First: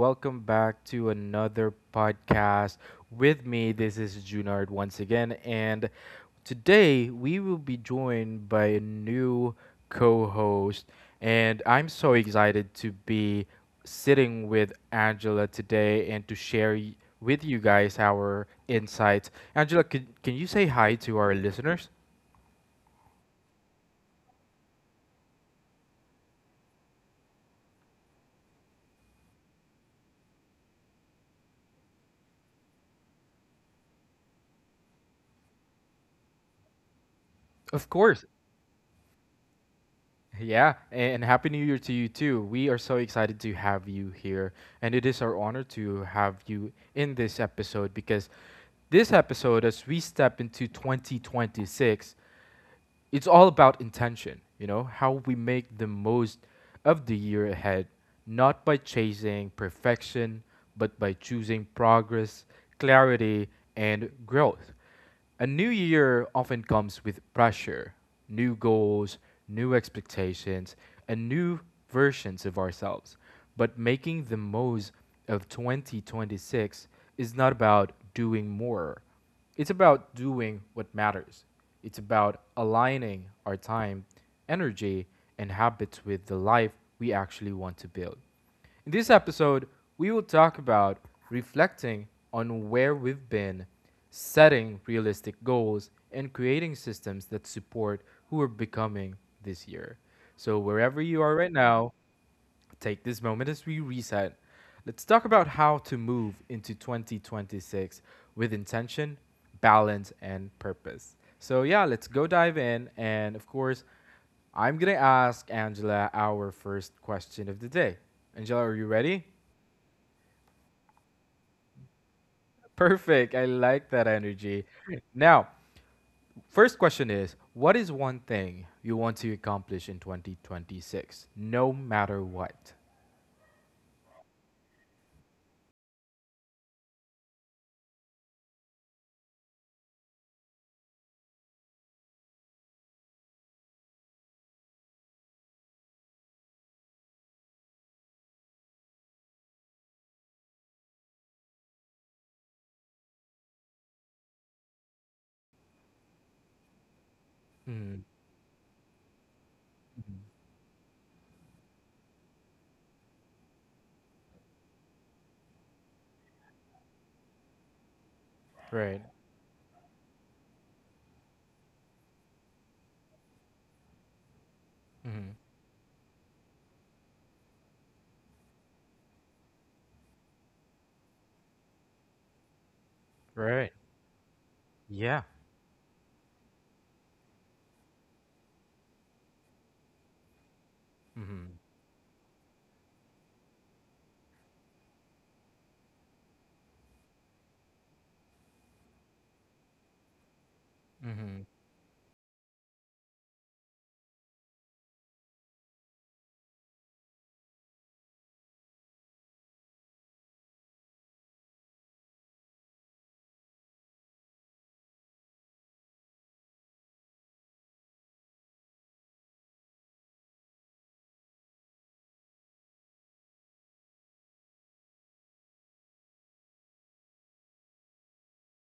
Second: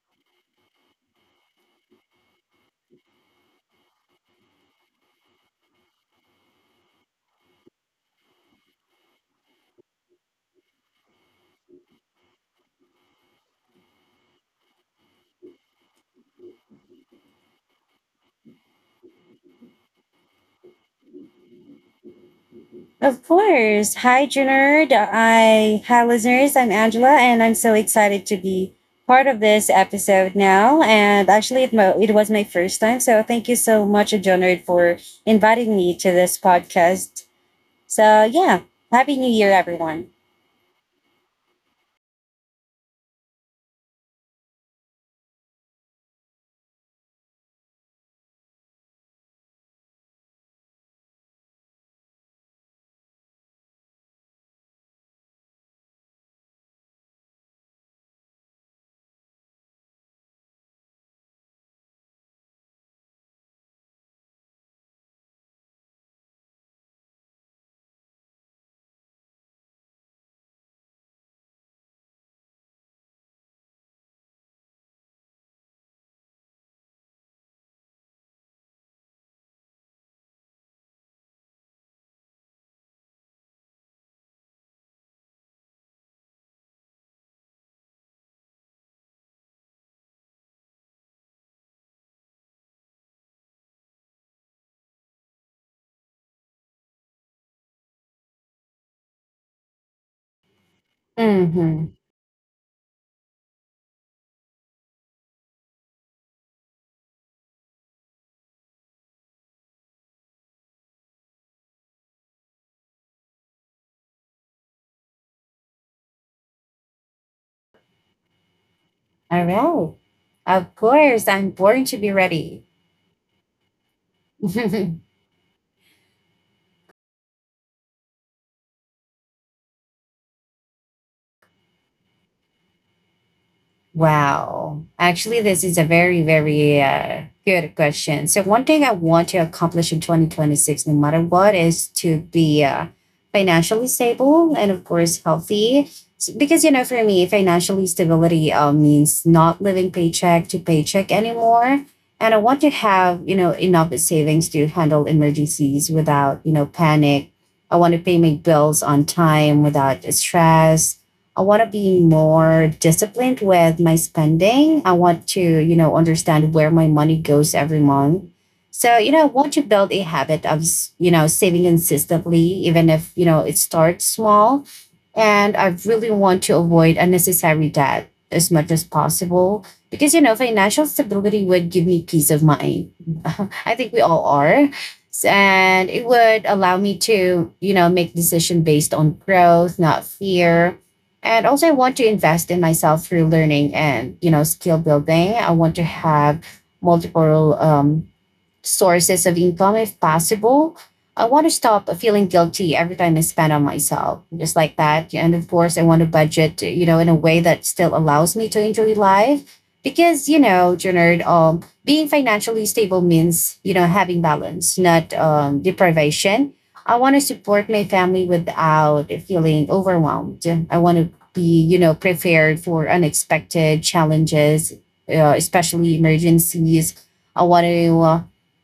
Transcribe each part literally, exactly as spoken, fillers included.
welcome back to another podcast. With me, this is Junard once again, and today we will be joined by a new co host. And I'm so excited to be sitting with Angela today and to share y- with you guys our insights. Angela, can, can you say hi to our listeners? Of course. Hi, Junard. I hi listeners. I'm Angela, and I'm so excited to be part of this episode now. And actually, it mo- it was my first time, so thank you so much, Junard, for inviting me to this podcast. Of So course. yeah, happy New Year, everyone. Yeah, and Happy New Year to you too. We are so excited to have you here, and it is our honor to have you in this episode because this episode, as we step into twenty twenty-six, it's all about intention, you know, how we make the most of the year ahead, not by chasing perfection, but by choosing progress, clarity, and growth. A new year often comes with pressure, new goals, new expectations, and new versions of ourselves. But making the most of twenty twenty-six is not about doing more. It's about doing what matters. It's about aligning our time, energy, and habits with the life we actually want to build. In this episode, we will talk about reflecting on where we've been, setting realistic goals, and creating systems that support who we're becoming this year. So, wherever you are right Mm-hmm. now, take this moment as we reset. Let's talk about how to move into twenty twenty-six with intention, balance, and purpose. So, yeah, let's go dive in. And of course, I'm going to ask Angela our first question of the day. Angela, are you ready? All right. Of course, I'm born to be ready. Perfect. I like that energy. Now, first question is, what is one thing you want to accomplish in twenty twenty-six, no matter what? Wow. Actually, this is a very, very uh, good question. So, one thing I want to accomplish in twenty twenty-six, no matter what, is to be uh, financially stable and, of course, healthy. S- Because, you know, for me, financially stability uh, means not living paycheck to paycheck anymore. And I want to have, you know, enough savings to handle emergencies without, you know, panic. I want to Mm, pay my bills on time without stress. I want to be more disciplined with my spending. I want to, you know, understand where my money goes every month. So, right. you know, I want to build a habit of, you know, saving consistently, even if, you know, it starts small. Mm, And I really want to avoid unnecessary debt as much as possible because, you know, financial stability would give me peace of mind. I right. think we all are. S- Yeah. And it would allow me to, you know, make decision based on growth, not fear. And Mhm. also I want to invest in myself through learning and, you know, skill building. I want to have multiple um, sources of income if possible. I want Mhm. to stop feeling guilty every time I spend on myself, just like that. And of course, I want to budget, you know, in a way that still allows me to enjoy life. Because, you know, Jernard, um, being financially stable means, you know, having balance, not um, deprivation. I want to support my family without feeling overwhelmed. I want to be, you know, prepared for unexpected challenges, uh, especially emergencies. I want to uh,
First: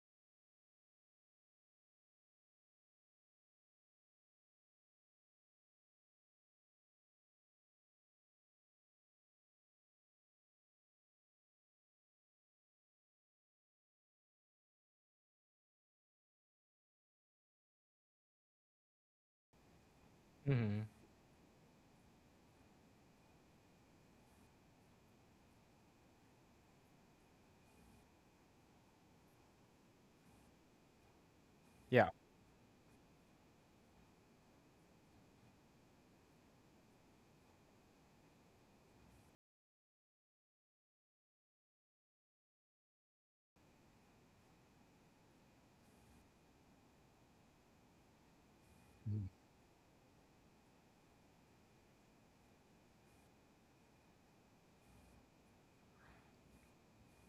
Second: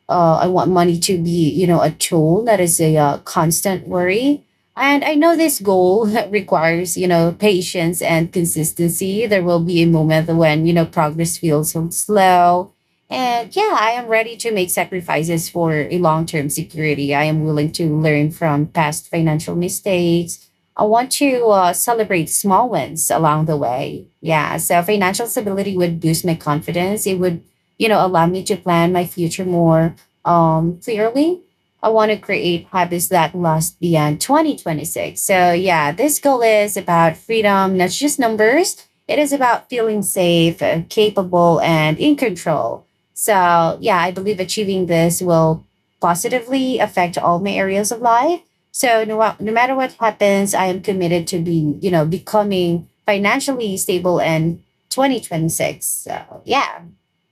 uh, I want money to be, you know, a tool that is a uh, constant worry. And I know this goal requires, you know, patience and consistency. There will be a moment when, you know, progress feels so slow. And yeah, I am ready to make sacrifices for a long term security. I am willing to learn from past financial mistakes. I Mhm. want to uh, celebrate small wins along the way. Yeah, so financial stability would boost my confidence. It would, you know, allow me to plan my future more um, clearly. I want Yeah. to create habits that last beyond twenty twenty-six. So, yeah, this goal is about freedom, not just numbers. It is about feeling safe, uh, capable, and in control. So, yeah, I believe achieving this will positively affect all my areas of life. So, no, wa- no matter what happens, I am committed to being, you know, becoming financially stable in twenty twenty-six. So, yeah,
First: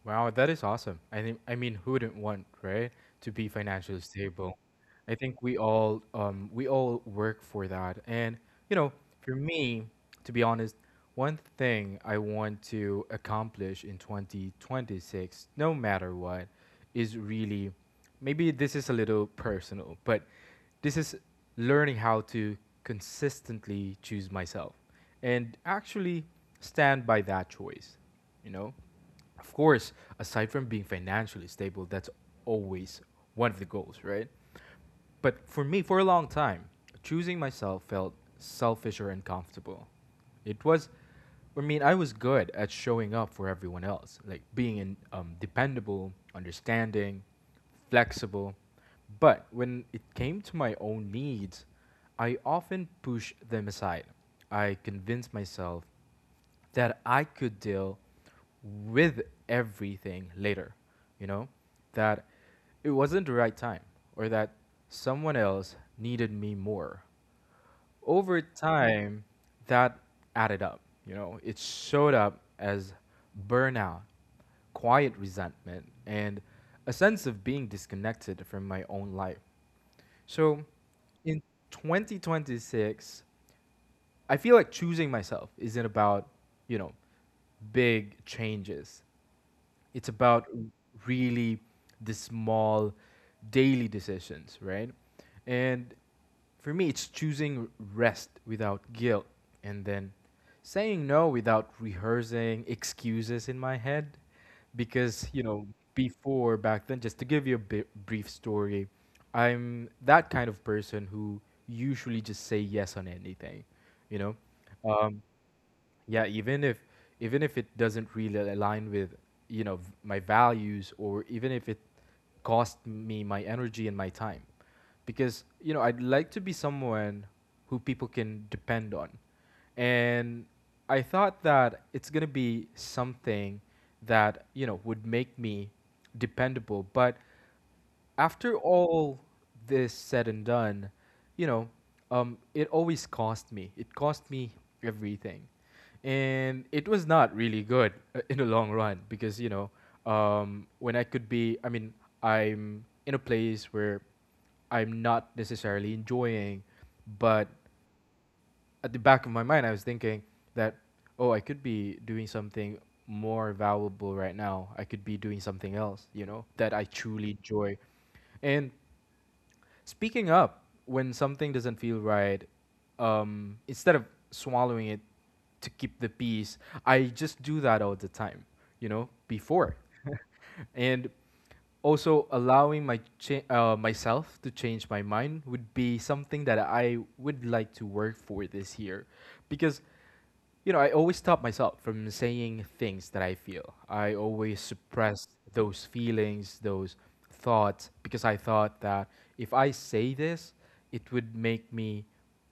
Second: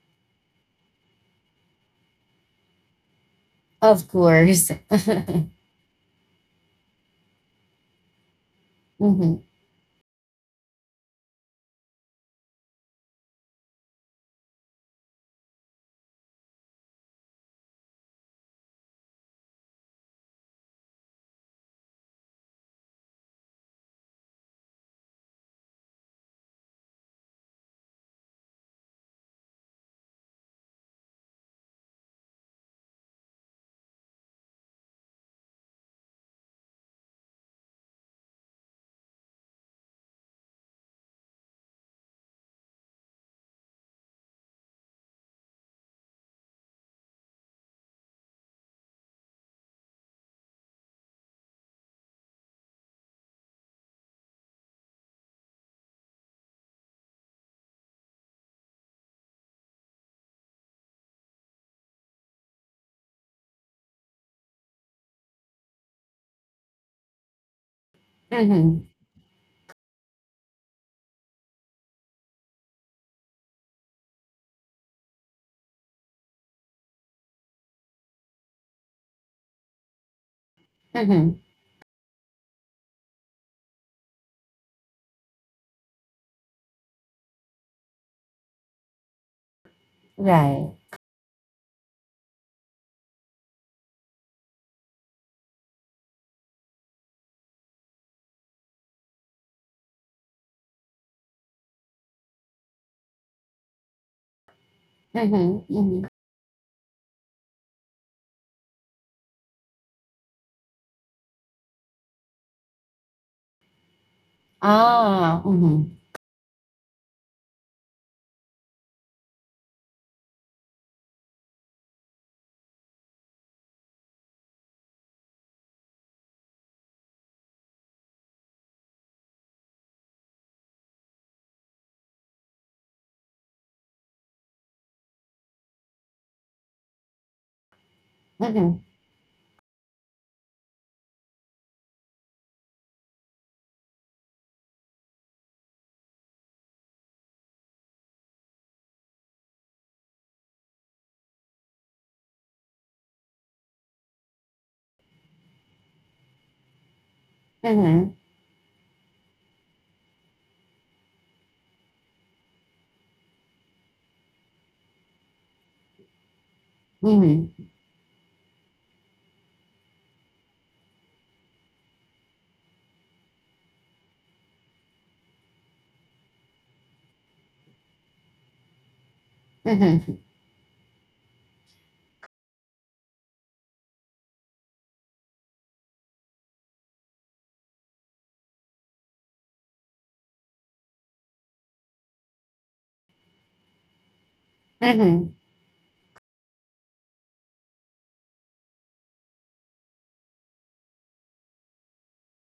Wow, that is awesome. I think, I mean, who wouldn't want, right, to be financially of stable? course. I think we all um, we all work for that. And you know, for hmm me, to be honest, one thing I want to accomplish in twenty twenty-six, no matter what, is really, maybe this is a little personal, but this is learning how to consistently choose myself and actually stand by that choice, you know? Of course, aside from being financially stable, that's always one of the goals, right? But for me, for a long time, choosing myself felt selfish or uncomfortable. It was, I mean, I was good at showing up for everyone else, like being in, um, dependable, understanding, flexible. But when it came to my own needs, I often pushed them aside. I convinced myself that I could deal with everything later, you know? That it wasn't the right time or that someone else needed me more. Over hmm time, that added up, you know? It showed up as burnout, quiet resentment, and a sense of being disconnected from my own life. So Mm-hmm. in twenty twenty-six, I feel like choosing myself isn't about, you know, big changes. It's about Right. really the small daily decisions, right? And for me, it's choosing rest without guilt and then saying no without rehearsing excuses in my head. Because, you know, Mm-hmm. Mm-hmm. before back then, just to give you a bi- brief story, I'm that kind of person who usually just say yes on anything, you know? Um, Ah. Mm-hmm. yeah, even if even if it doesn't really align with you know v- my values, or even if it cost me my energy and my time, because you know, I'd like to be someone who people can depend on, and I thought that it's going to be something that you know would make me dependable. But after Mm-hmm. all this said and done, you know, um, it always cost me. It cost me everything, and it was not really good uh, in the long run because you know, um, when I could be, I mean, I'm in a place where I'm not necessarily enjoying, but Mm-hmm. at the back of my mind, I was thinking that, oh, I could be doing something more valuable right now. I could be doing something else, you know, that I truly Mm-hmm. enjoy. And speaking up when something doesn't feel right, um, instead of swallowing it to keep the peace, I just do that all the time, you know, before. Mm-hmm. And also allowing my cha- uh, myself to change my mind would be something that I would like to work for this year, because you know, I always stop myself from saying things that I feel. I always suppress Mm-hmm. those feelings, those thoughts, because I thought that if I say this, it would make me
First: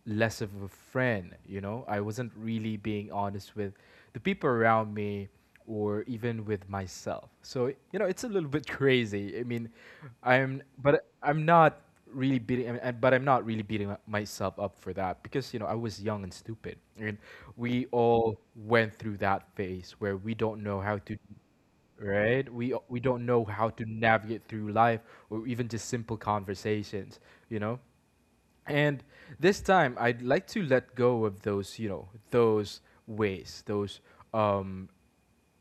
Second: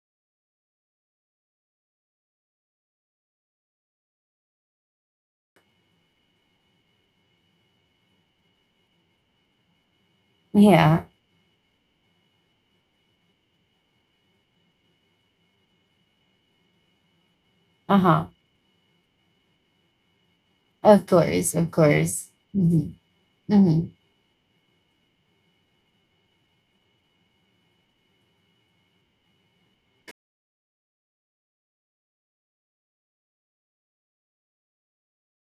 less of a friend. You know, I wasn't really being honest with the people around me or even with myself. So, you know, it's a little bit crazy. I mean, I'm, Yeah. but I'm not really beating, I mean, I- but I'm not really beating up- myself up for that because, you know, I was young and stupid. And we Uh-huh. all went through that phase where we don't know how Of to, course. Of course. right? We Mm-hmm. we don't know how to Mm-hmm. navigate through life or even just simple conversations, you know? And this time, I'd like to let go of those, you know, those ways, those um,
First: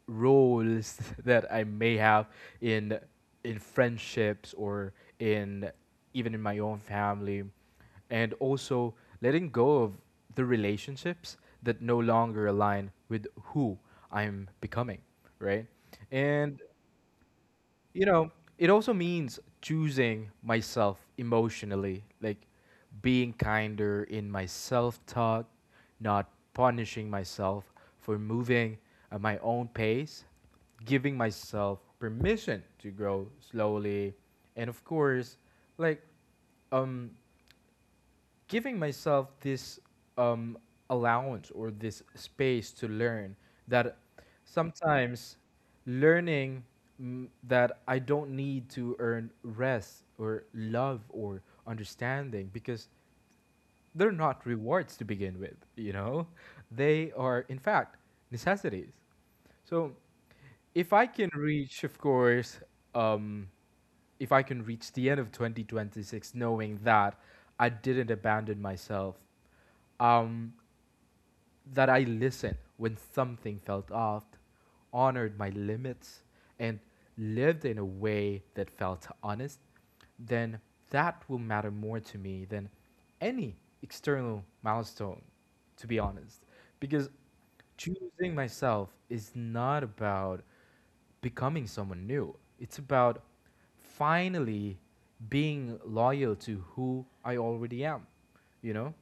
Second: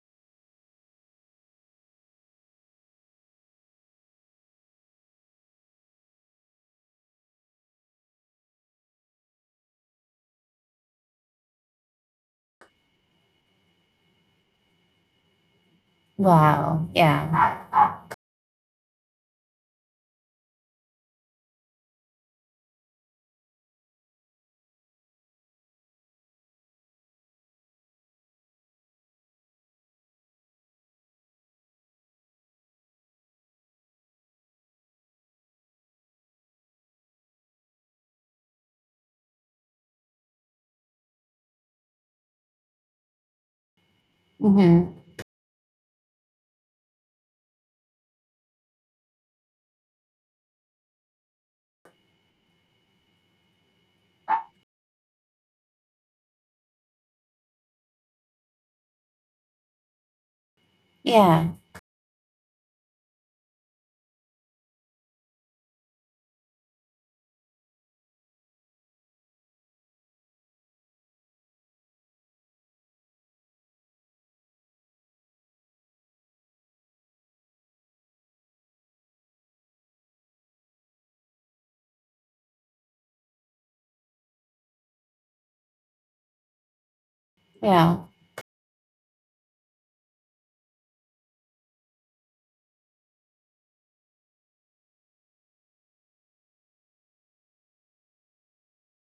roles that I may have in in friendships or in even in my own family, and also letting go of the relationships that no longer align with who I'm becoming, right? And Wow. Yeah. you know, it also means choosing myself emotionally, like being kinder in my self talk, not punishing myself for moving at my own pace, giving myself permission to grow slowly, and of course, like um giving myself this um, allowance or this space to learn that Mm-hmm. sometimes learning mm, that I don't need to earn rest or love or understanding because they're not rewards to begin with, you know? They are, in fact, necessities. So if I can Yeah. reach, of course, um, if I can reach the end of twenty twenty-six knowing that I didn't abandon myself, um, that I listened when something felt off, honored my limits, and lived in a way that felt honest, then that will matter more to me than any external milestone, to be honest. Because Yeah. choosing myself is not about becoming someone new, it's about finally being loyal to who I already am, you know?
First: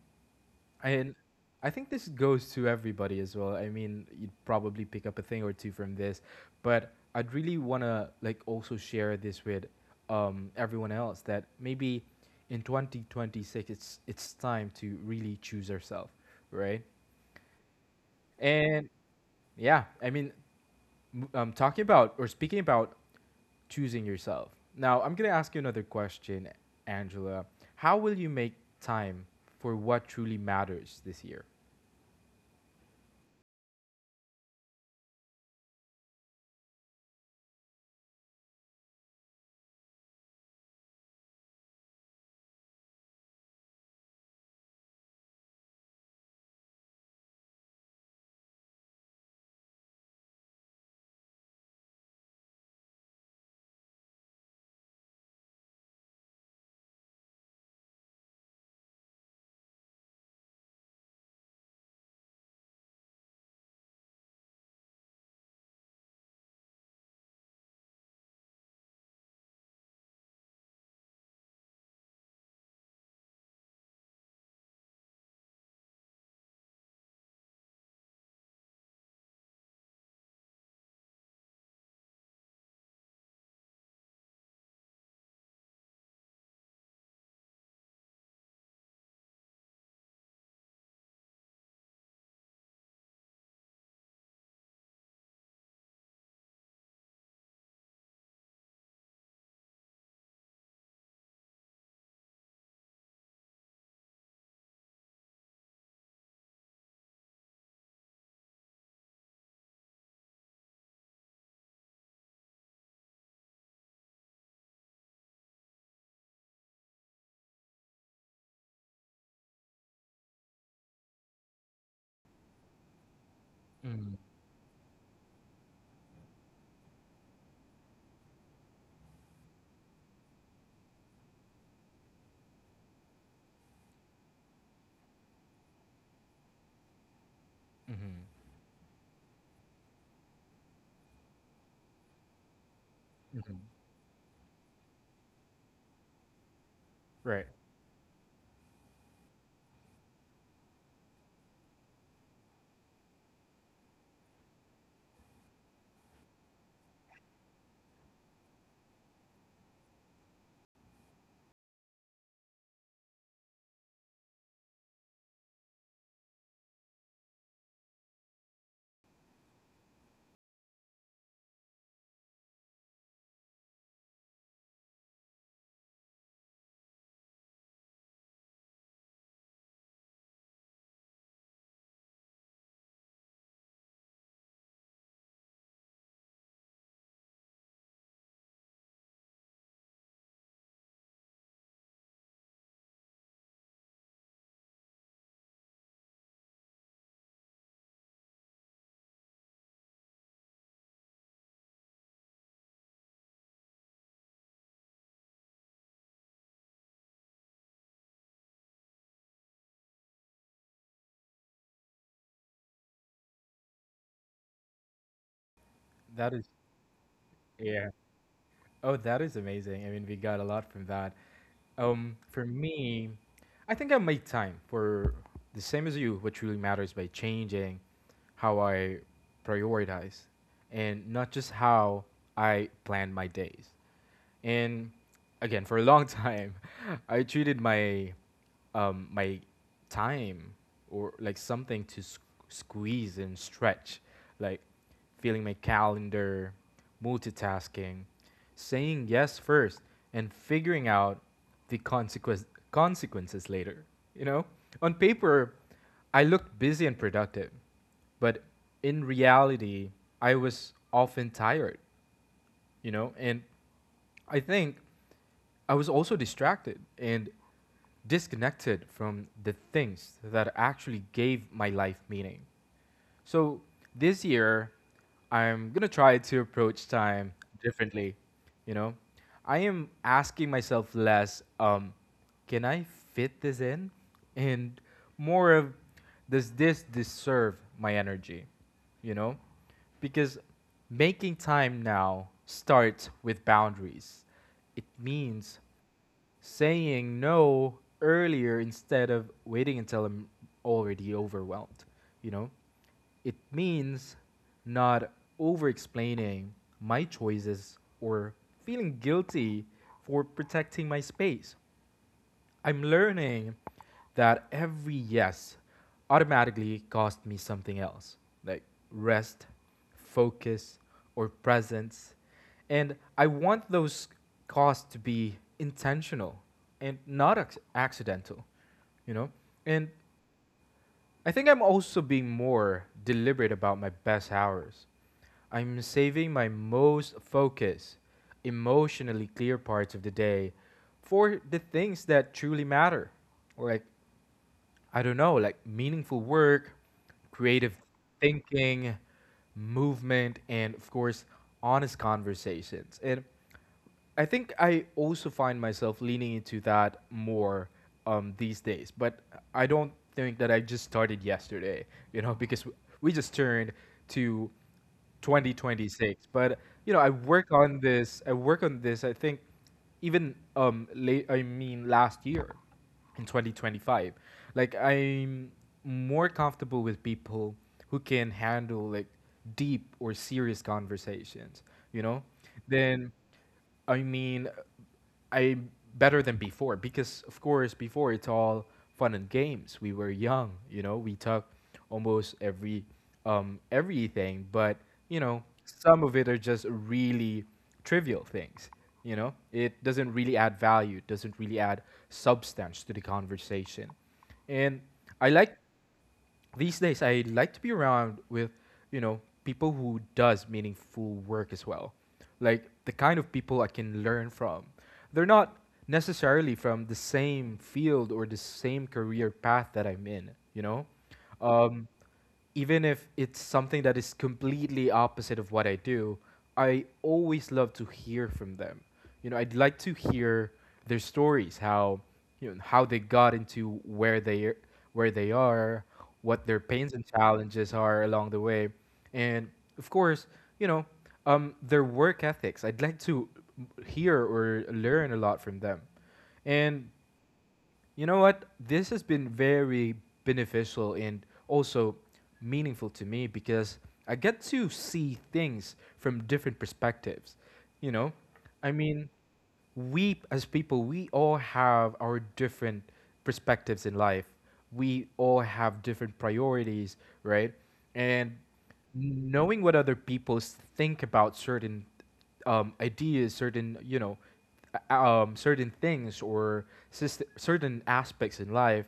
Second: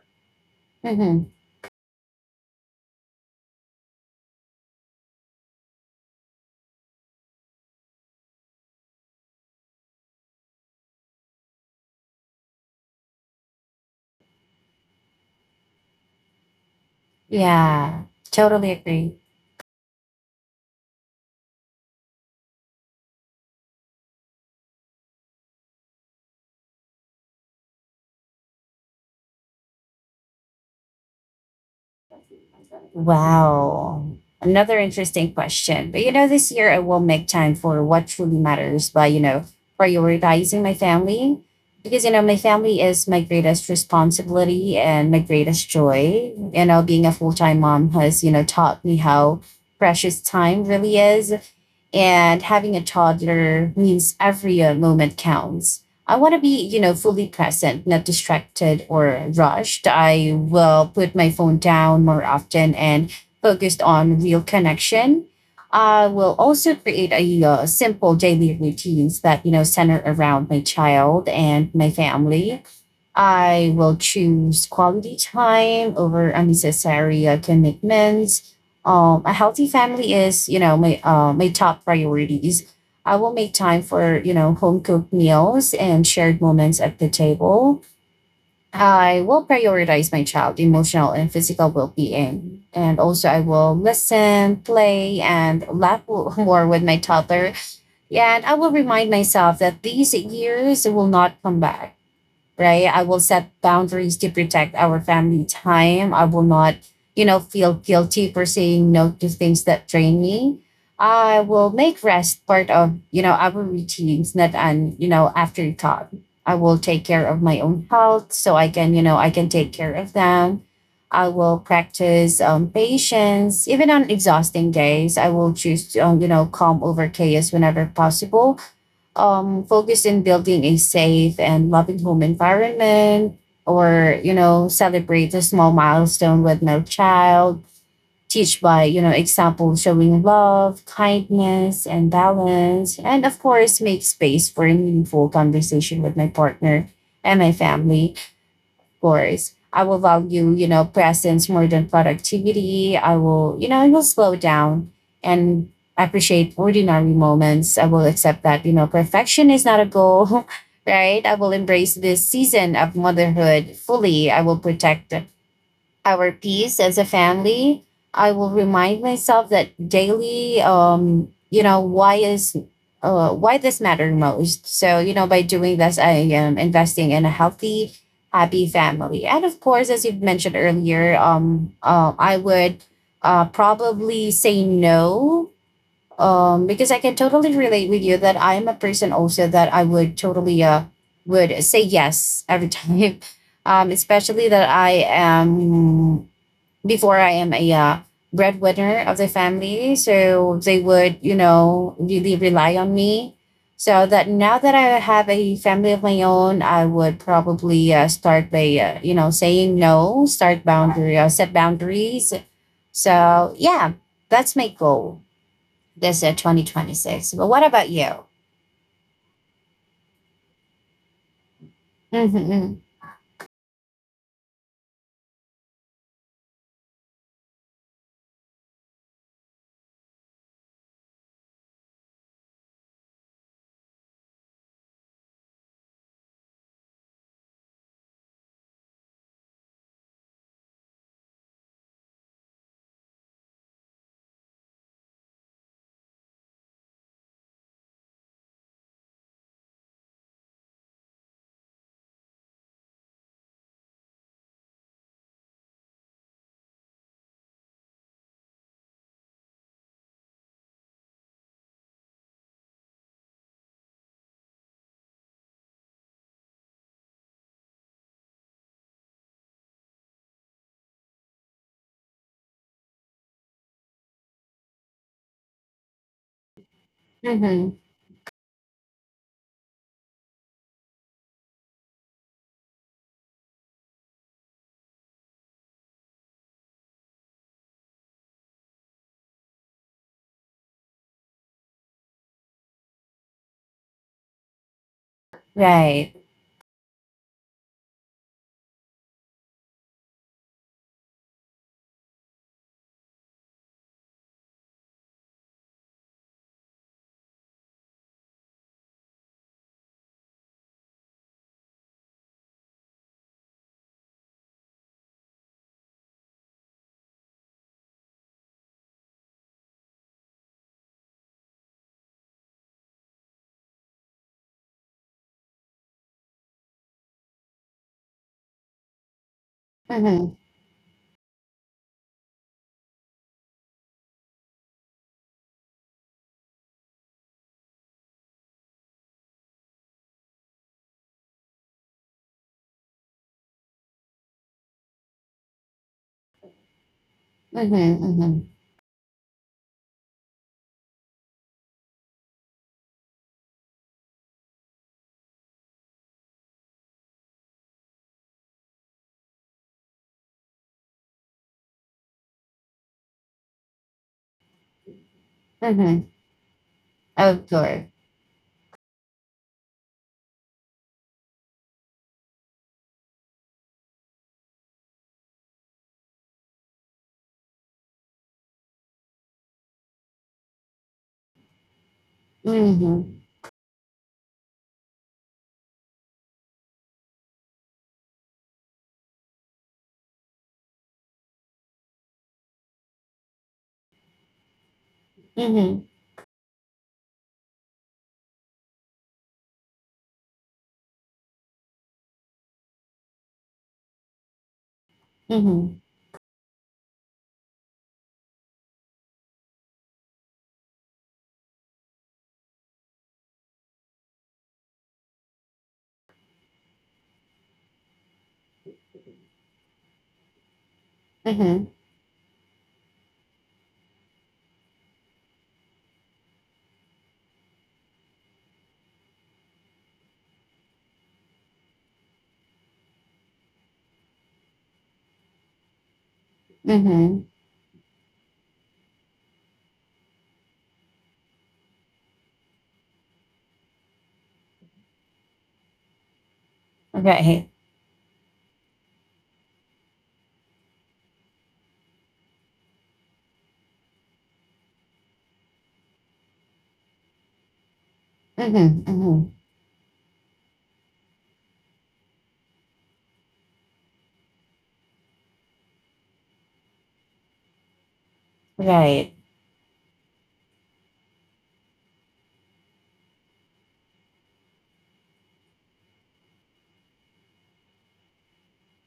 And Mm-hmm. I think this goes to everybody as well. I mean, you'd probably pick up a thing or two from this, but I'd really want to like also share this with um, everyone else that maybe in twenty twenty-six it's it's time to really choose ourselves, right? Yeah. Totally And agree. yeah, I mean, m- um, talking about or speaking about choosing yourself. Now, I'm going to ask you another question, Angela. How will you make time for what truly matters this year? Wow. Another interesting question. But you know, this year I will make time for what truly matters by, you know, prioritizing my family. Because, you know, my family is my greatest responsibility and my greatest joy. You know, being a full time mom has, you know, taught me how precious time really is. And having a toddler means every uh, moment counts. I want to be, you know, fully present, not distracted or rushed. I will put my phone down more often and focused on real connection. I will also create a uh, simple daily routines that, you know, center around my child and my family. I will choose quality time over unnecessary uh, commitments. Um, a healthy family is, you know, my uh, my top priorities. I will make time for, you know, home cooked meals and shared moments at the table. I will prioritize my child emotional and physical well-being. And also I will listen, play, and laugh w- more with my toddler. And I will remind myself that these years will not come back, right? I will set boundaries to protect our family time. I will not, you know, feel guilty for saying no to things that drain me. I will make rest part of, you know, our routines, not an, you know, afterthought. I will take care of my own health so I can, you know, I can take care of them. I will practice um, patience. Even on exhausting days, I will choose, um, you know, calm over chaos whenever possible, um, focused in building a safe and loving home environment or you know celebrate a small milestone with no child, Mm-hmm. teach by you know example showing love kindness and balance, and of Hmm. course make space for a meaningful conversation with my partner and Right. my family. Course. I will value, you know, presence more than productivity. I will, you know, I will slow down and appreciate ordinary moments. I will accept that, you know, perfection is not a goal, right? I will embrace this season of motherhood fully. I will protect our peace as a family. I will remind myself that daily, um, you know, why is uh, why this matter most. So, you know, by doing this, I am investing in a healthy, happy family. And of course, as you've mentioned earlier, um, uh, I would uh, probably say no, um, because I can totally relate with you that I am a person also that I would totally uh, would say yes every time. Um, especially that I am before I am a uh, breadwinner of the family. So they would, you know, really rely on me. So that now that I have a family of my own, I would probably uh, start by, uh, you know, saying no, start boundary, uh, set boundaries. So yeah, that's my goal this uh, That is, twenty twenty-six. But what yeah. about you? Oh, that is amazing. I mean, we got a lot from that. Um, Mm-hmm, For mm-hmm, me, I think I made time for the same as you. What truly matters by changing how I prioritize, and not just how I plan my days. And again, for a long time, I treated my um, my time or like something to s- squeeze and stretch, like feeling my calendar, multitasking, saying yes first, and figuring out the consequence consequences later. You know, on paper, I looked busy and productive, but in reality, I was often tired, you know, and I think I was also distracted and disconnected from the things that actually gave my life meaning. So this year I'm going to try to approach time mm-hmm. differently, you know. I am asking myself less, um can I fit this in, and more of, does this deserve my energy, you know? Because making time now starts with boundaries. It means Right. saying no earlier instead of waiting until I'm already overwhelmed, you know? It means not over explaining my choices or feeling guilty for protecting my space. I'm learning that every yes automatically cost me something else, like rest, focus, or presence. And I want those costs to be intentional and not ac- accidental, you know? And Mm-hmm, I think I'm also being more deliberate about my best hours. I'm saving my most focused, emotionally clear parts of the day for the things that truly matter, like I don't know, like meaningful work, mm-hmm, creative mm-hmm, thinking, movement, and of course, honest conversations. And I think I also find myself leaning into that more um, these days, but I don't think that I just started yesterday, you know, because w- we just turned to mm-hmm. twenty twenty-six. But you know, I Of work on course. this. I work on this. I think even um, late. I mean, last year in twenty twenty-five, like I'm more comfortable with people who can handle like deep or serious conversations, you know? Mm-hmm, Then I mean, I'm better than before, because of course before it's all fun and games, we were young, you know, we talk almost every um everything, but you know, mm-hmm, some of it are just really trivial things, you know, it doesn't really add value, it doesn't really add substance to the conversation. And I like mm-hmm, these days I like to be around with, you know, people who does meaningful work as well. Like the kind of people I can learn from. They're not necessarily from the same field or the same career path that I'm in, you know? mm-hmm. Um Even if it's something that is completely opposite of what I do, I always love to hear from them. You know, I'd like to hear their stories, how you know how they got into where they where they are, what their pains and Mhm. challenges are along the way, and of course, you know, um, their work ethics. I'd like to hear or learn a lot from them, and Right. you know what? This has been very beneficial and also meaningful to me because I get to see things from different perspectives. You know, I Mhm. mean, Mhm. we as people, we all have our different perspectives in life. We all have different priorities, right? And Right. knowing what other people think about certain um, ideas, certain you know, a- um, certain things or syst- certain aspects in life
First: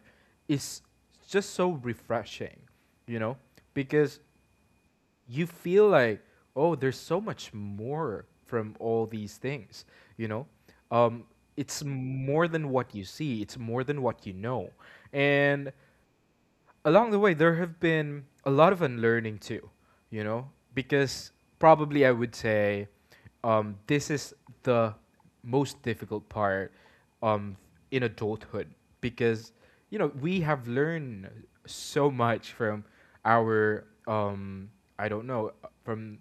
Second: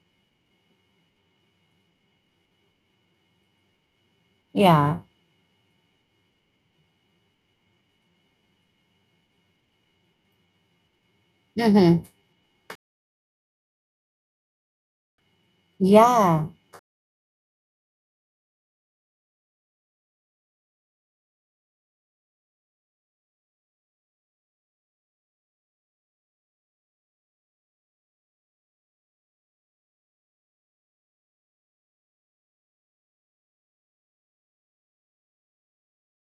is just so refreshing, you know, because Yeah. you feel like oh, there's so much more from all these things, you know. Um, it's Mhm. more than what you see. It's more than what you know, and Yeah. along the way there have been a lot of unlearning too, you know, because probably I would say um, this is the most difficult part um, in adulthood because you know we have learned so much from our um, I don't know, from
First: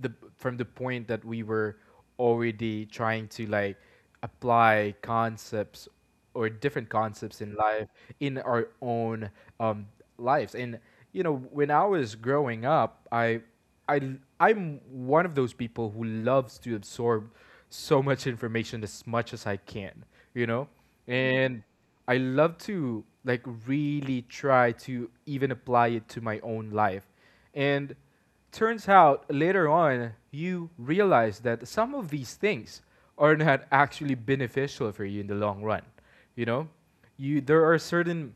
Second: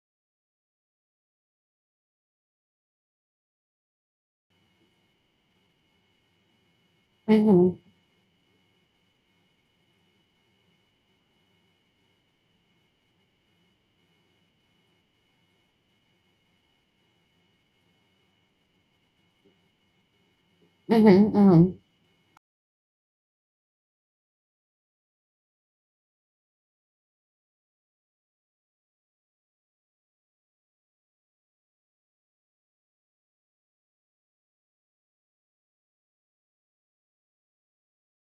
the from the point that we were already trying to like apply concepts or different concepts in Mhm. life in our own um, lives. And you know when I was growing up, i i I'm one of those people who loves to absorb so much information as much as I can, you know. Mhm. And Mhm. I love to like really try to even apply it to my own life, and turns out later on, you realize that some of these things are not actually beneficial for you in the long run. You know, you there are certain,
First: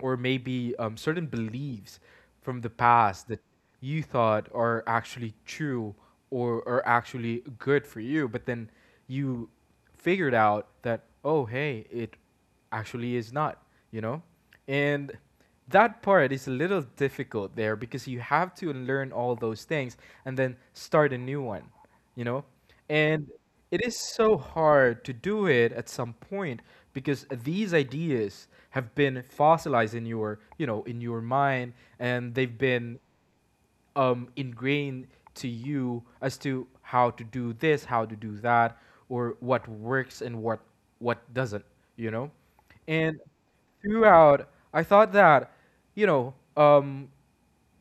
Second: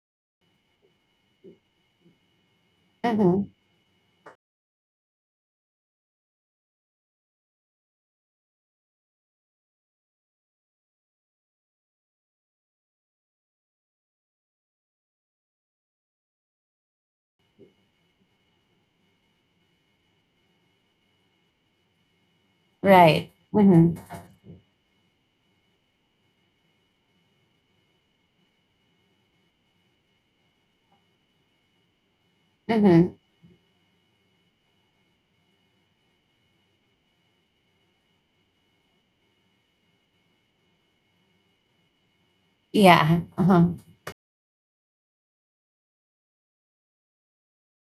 or maybe um, certain beliefs from the past that Mhm. you thought are actually true or are actually good for you, but then you figured out that oh hey, it actually is not, you know? And that part is a little difficult there because you have to learn all those things and then start a new one, you know? And Right. it is Mhm. so hard to do it at some point because these ideas have been fossilized in your, you know, in your mind, and they've been Mhm. um, ingrained to you as to how to do this, how to do that, or what works and what what doesn't, you know? And Yeah. Uh-huh. throughout, I thought that, you know, um,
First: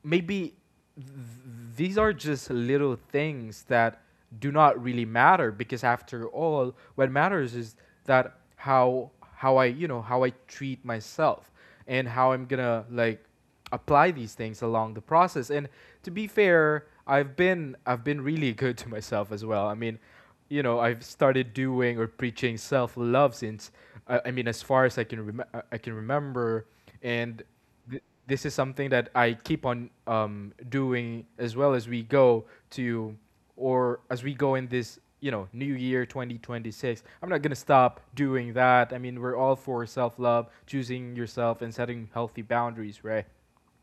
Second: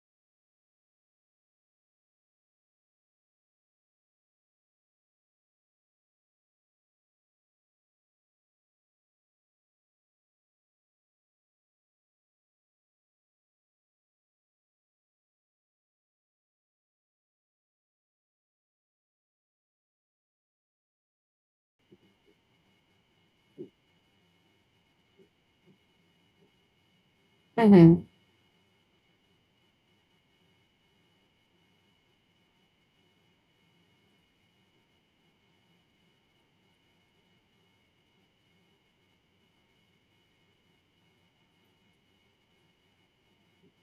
maybe th- these are just little things that do not really matter because after all what matters is that how how I, you know, how I treat myself and how I'm gonna like apply these things along the process. And to be fair, I've been I've been really good to myself as well. I mean, you know, I've started doing or preaching self love since I, I mean, as far as I can rem- I can remember, and th- Mhm. this is something that I keep on um, doing as well as we go to, or as we go in this you know new year twenty twenty-six. I'm not going to stop doing that. I mean, we're all for self-love, choosing yourself and setting healthy boundaries, right?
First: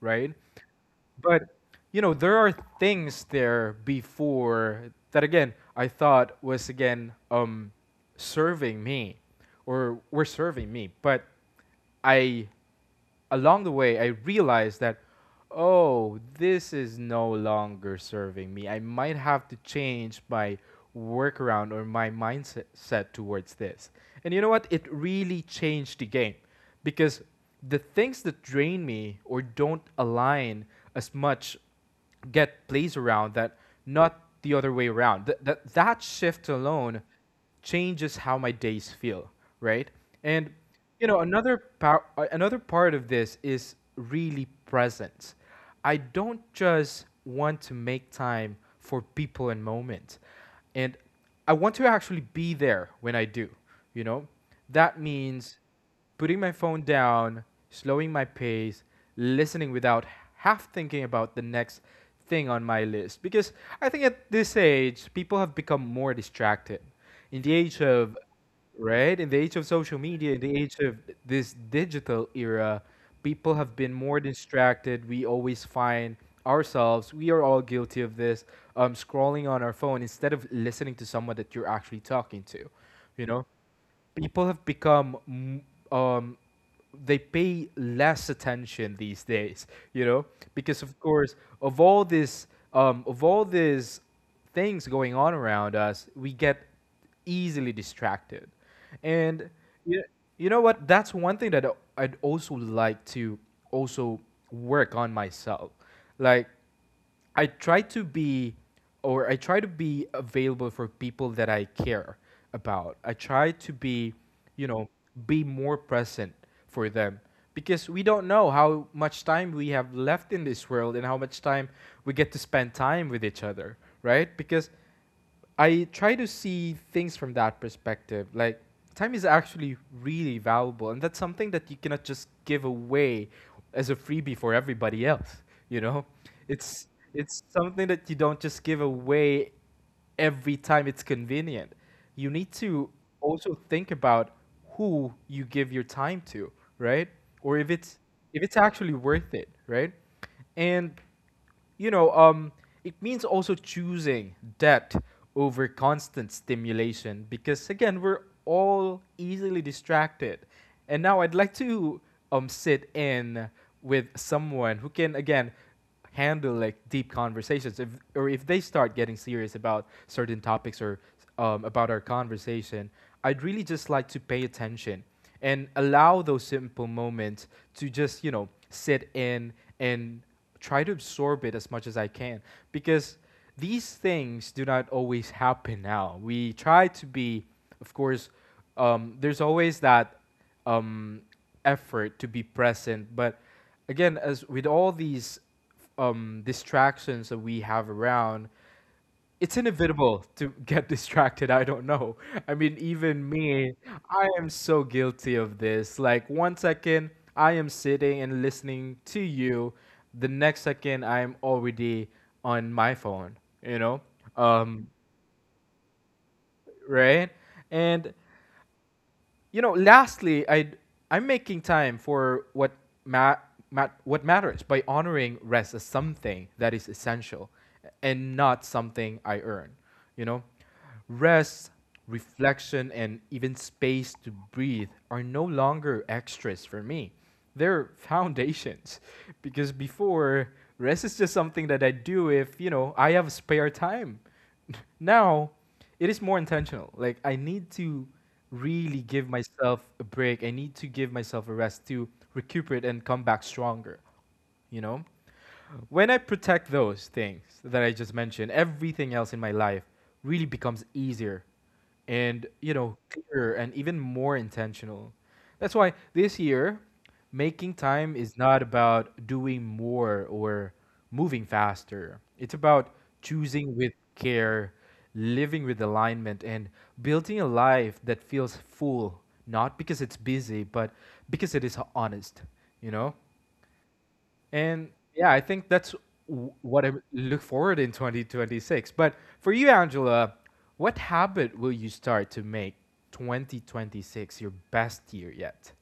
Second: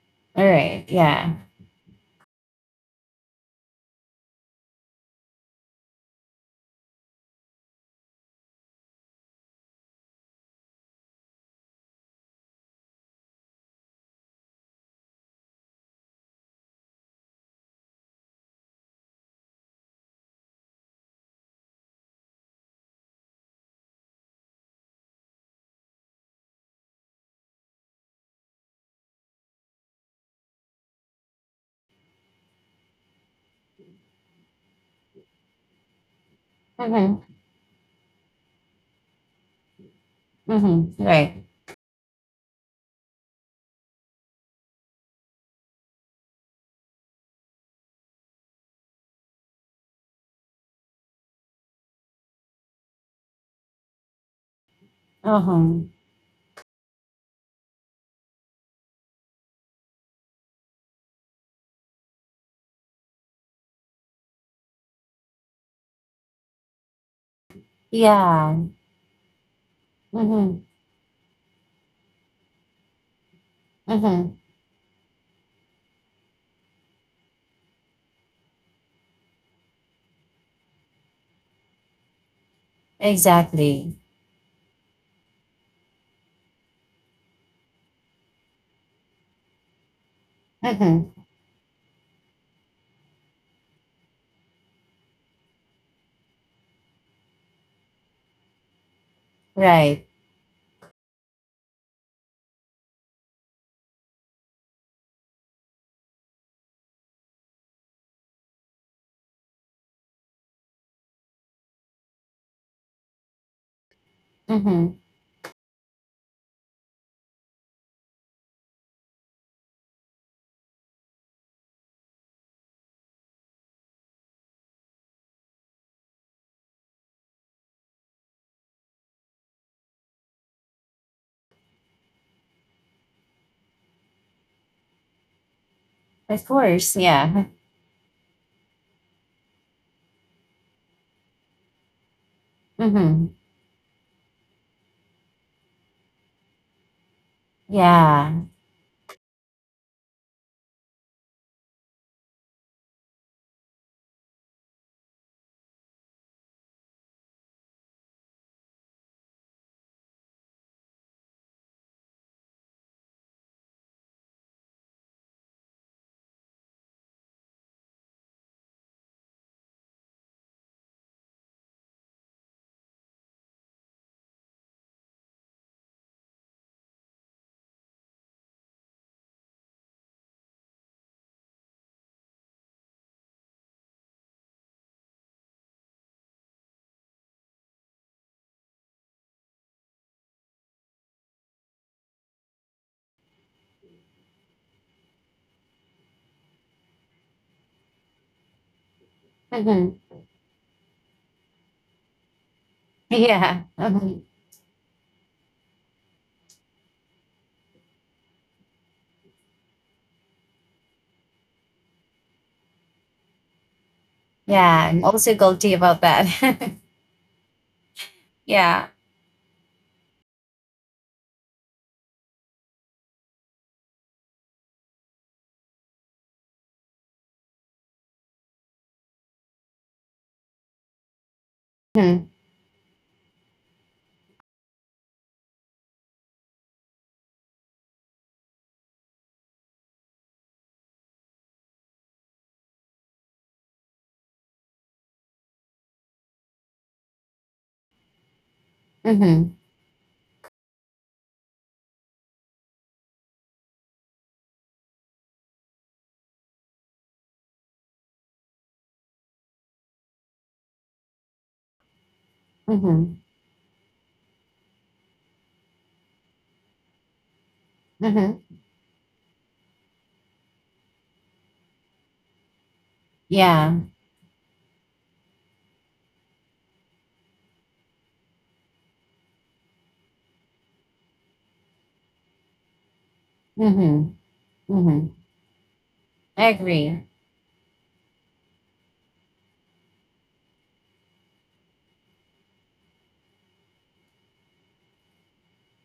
Right. All right. Yeah. But you know there are things there before that again I thought was again um serving me or were serving me, but I, along the way, I realized that, oh, this is no longer serving me. I might have to change my workaround or my mindset set towards this. And you know what? It really changed the game because the things that drain me or don't align as much get plays around that, not the other way around. Th- that, that shift alone Mhm. changes how my days feel, right? And Mhm. you know, Right. another pow- uh, another part of this is really presence. I don't just want to make time for people and moments. And I want to actually be there when I do, you know? That means Uh-huh. putting my phone down, slowing my pace, listening without half thinking about the next thing on my list. Because I think at this age, people have become more distracted. In the age of, Yeah. right? In the age of social media, in the Mhm. age of this digital era, people have been more Mhm. distracted. We always find ourselves, we are all guilty of this, um, scrolling on our phone instead of listening to someone that you're actually talking to, you know? Exactly. People have become um they pay less attention these days, you know, because of Mhm. course of all this um of all these things going on around us, we get easily distracted. And you, Right. you know what, that's one thing that I- I'd also like to also work on myself. Like I try to be, or I try to be available for people that I care about. I try to be, you know, Mhm. be more present for them because we don't know how much time we have left in this world and how much time we get to spend time with each other, right? Because I try to see things from that perspective. Like, time is actually really valuable, and that's something that you cannot just give away as a freebie for everybody else. You know, Of it's course. it's Yeah. something that you don't just give away every time it's convenient. You need to Mhm. also think about who you give your time to, right? Or if it's, Yeah. if it's actually worth it, right? And you know, um, it means also choosing depth over constant stimulation because, again, we're all easily distracted. And now I'd like to um, sit in with someone who can, again, handle like deep conversations, if, or if they start getting serious about certain topics or um, about our conversation, I'd really just like to pay attention and allow those simple moments to just you know sit in and try to absorb it as much as I can because these things do not always happen now. We try to be, of course, um, there's always that um, effort to be present, but again, as with all these um, distractions that we have around, it's Mhm. inevitable to get distracted. I don't know. I mean, even Yeah. me, Mhm. I am so guilty of this. Like, one second, I am sitting and listening to you. The next second, I am already on my phone, you know? Yeah. Um, I'm also guilty about that. right? And Yeah. you know, lastly, I I'm making time for what Matt. Mat- what matters by honoring rest as something that is essential and not something I earn. You know, rest, Mm-hmm. reflection, and even space to breathe are no longer extras for me. They're foundations. Because before, rest is just something that I do if, you know, I have spare time. Now, it is more intentional. Like I need to really give Mm-hmm. myself a break. I need to give myself a rest to recuperate and come back stronger. You know? When I protect those things that I just mentioned, everything else in my life really becomes easier and you know Mm-hmm. clearer and even more intentional. That's why this year making time is Mm-hmm. not about doing more or moving faster, it's about Yeah. choosing with care, living with alignment, and building a life that feels full, not because it's busy, but because it is honest, you know. Mm-hmm. And Mm-hmm. yeah, I think that's I w- what I agree. look forward in twenty twenty-six. But for you, Angela, what habit will you start to make twenty twenty-six your best year yet?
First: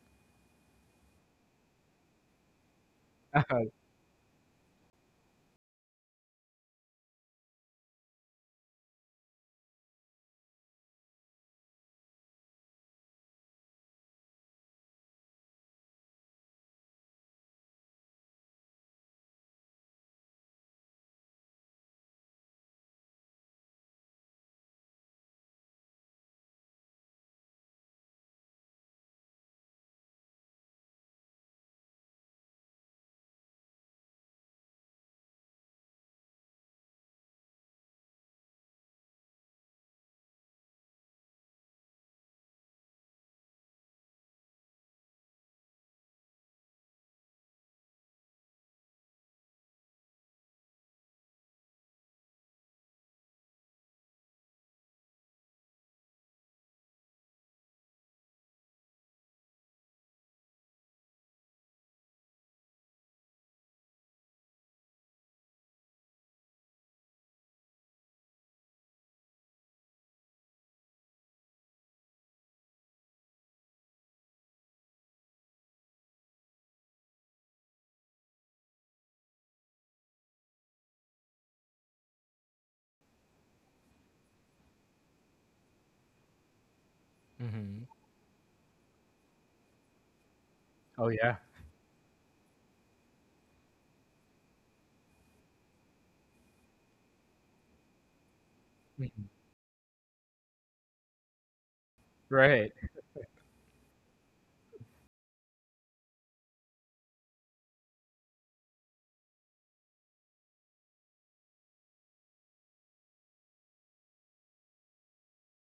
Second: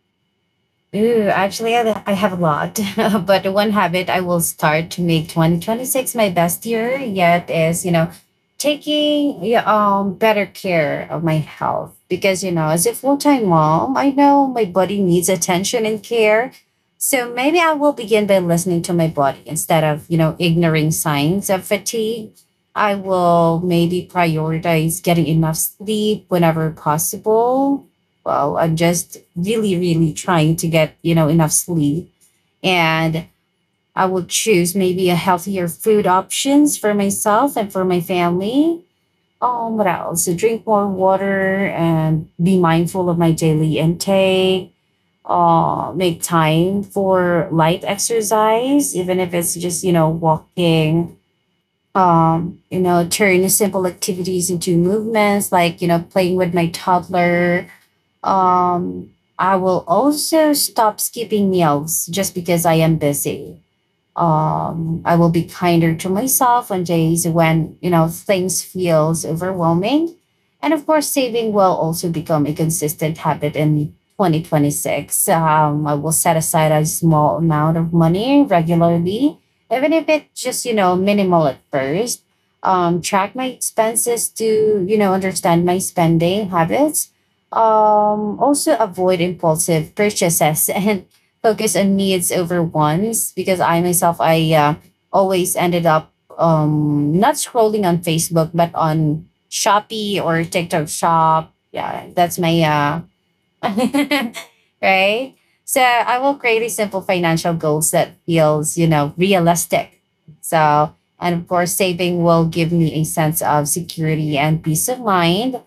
Ooh, actually, I, I have a lot, but one habit I will start to make twenty twenty-six my best year yet is, you know, taking yeah, um better care of my health because, you know, as a full-time mom, I know my body needs attention and care. So maybe I will begin by listening to my body instead of, you know, ignoring signs of fatigue. I will maybe prioritize getting enough sleep whenever possible. Well, I'm just really really trying to get you know enough sleep. And I will choose maybe a healthier food options for myself and for my family. Um, what else? So drink more water and be mindful of my daily intake, uh make time for light exercise even if it's just you know walking, um you know turn simple activities into movements like you know playing with my toddler. um, I will also stop skipping meals just because I am busy. um, I will be kinder to myself on days when you know things feels overwhelming, and of course, saving will also become a consistent habit in twenty twenty-six. Um, I will set aside a small amount of money regularly, even if it just you know minimal at first. Um, track my expenses to you know understand my spending habits. Hmm. Um, also avoid impulsive purchases and Oh yeah. focus on needs over wants, because I myself I uh, always ended up um not scrolling on Facebook but Mhm. on Shopee or TikTok shop. Yeah, that's my Right. uh right? So I will create a simple financial goals that feels, you know, realistic. So, and of course, saving will give me a sense of security and peace of mind.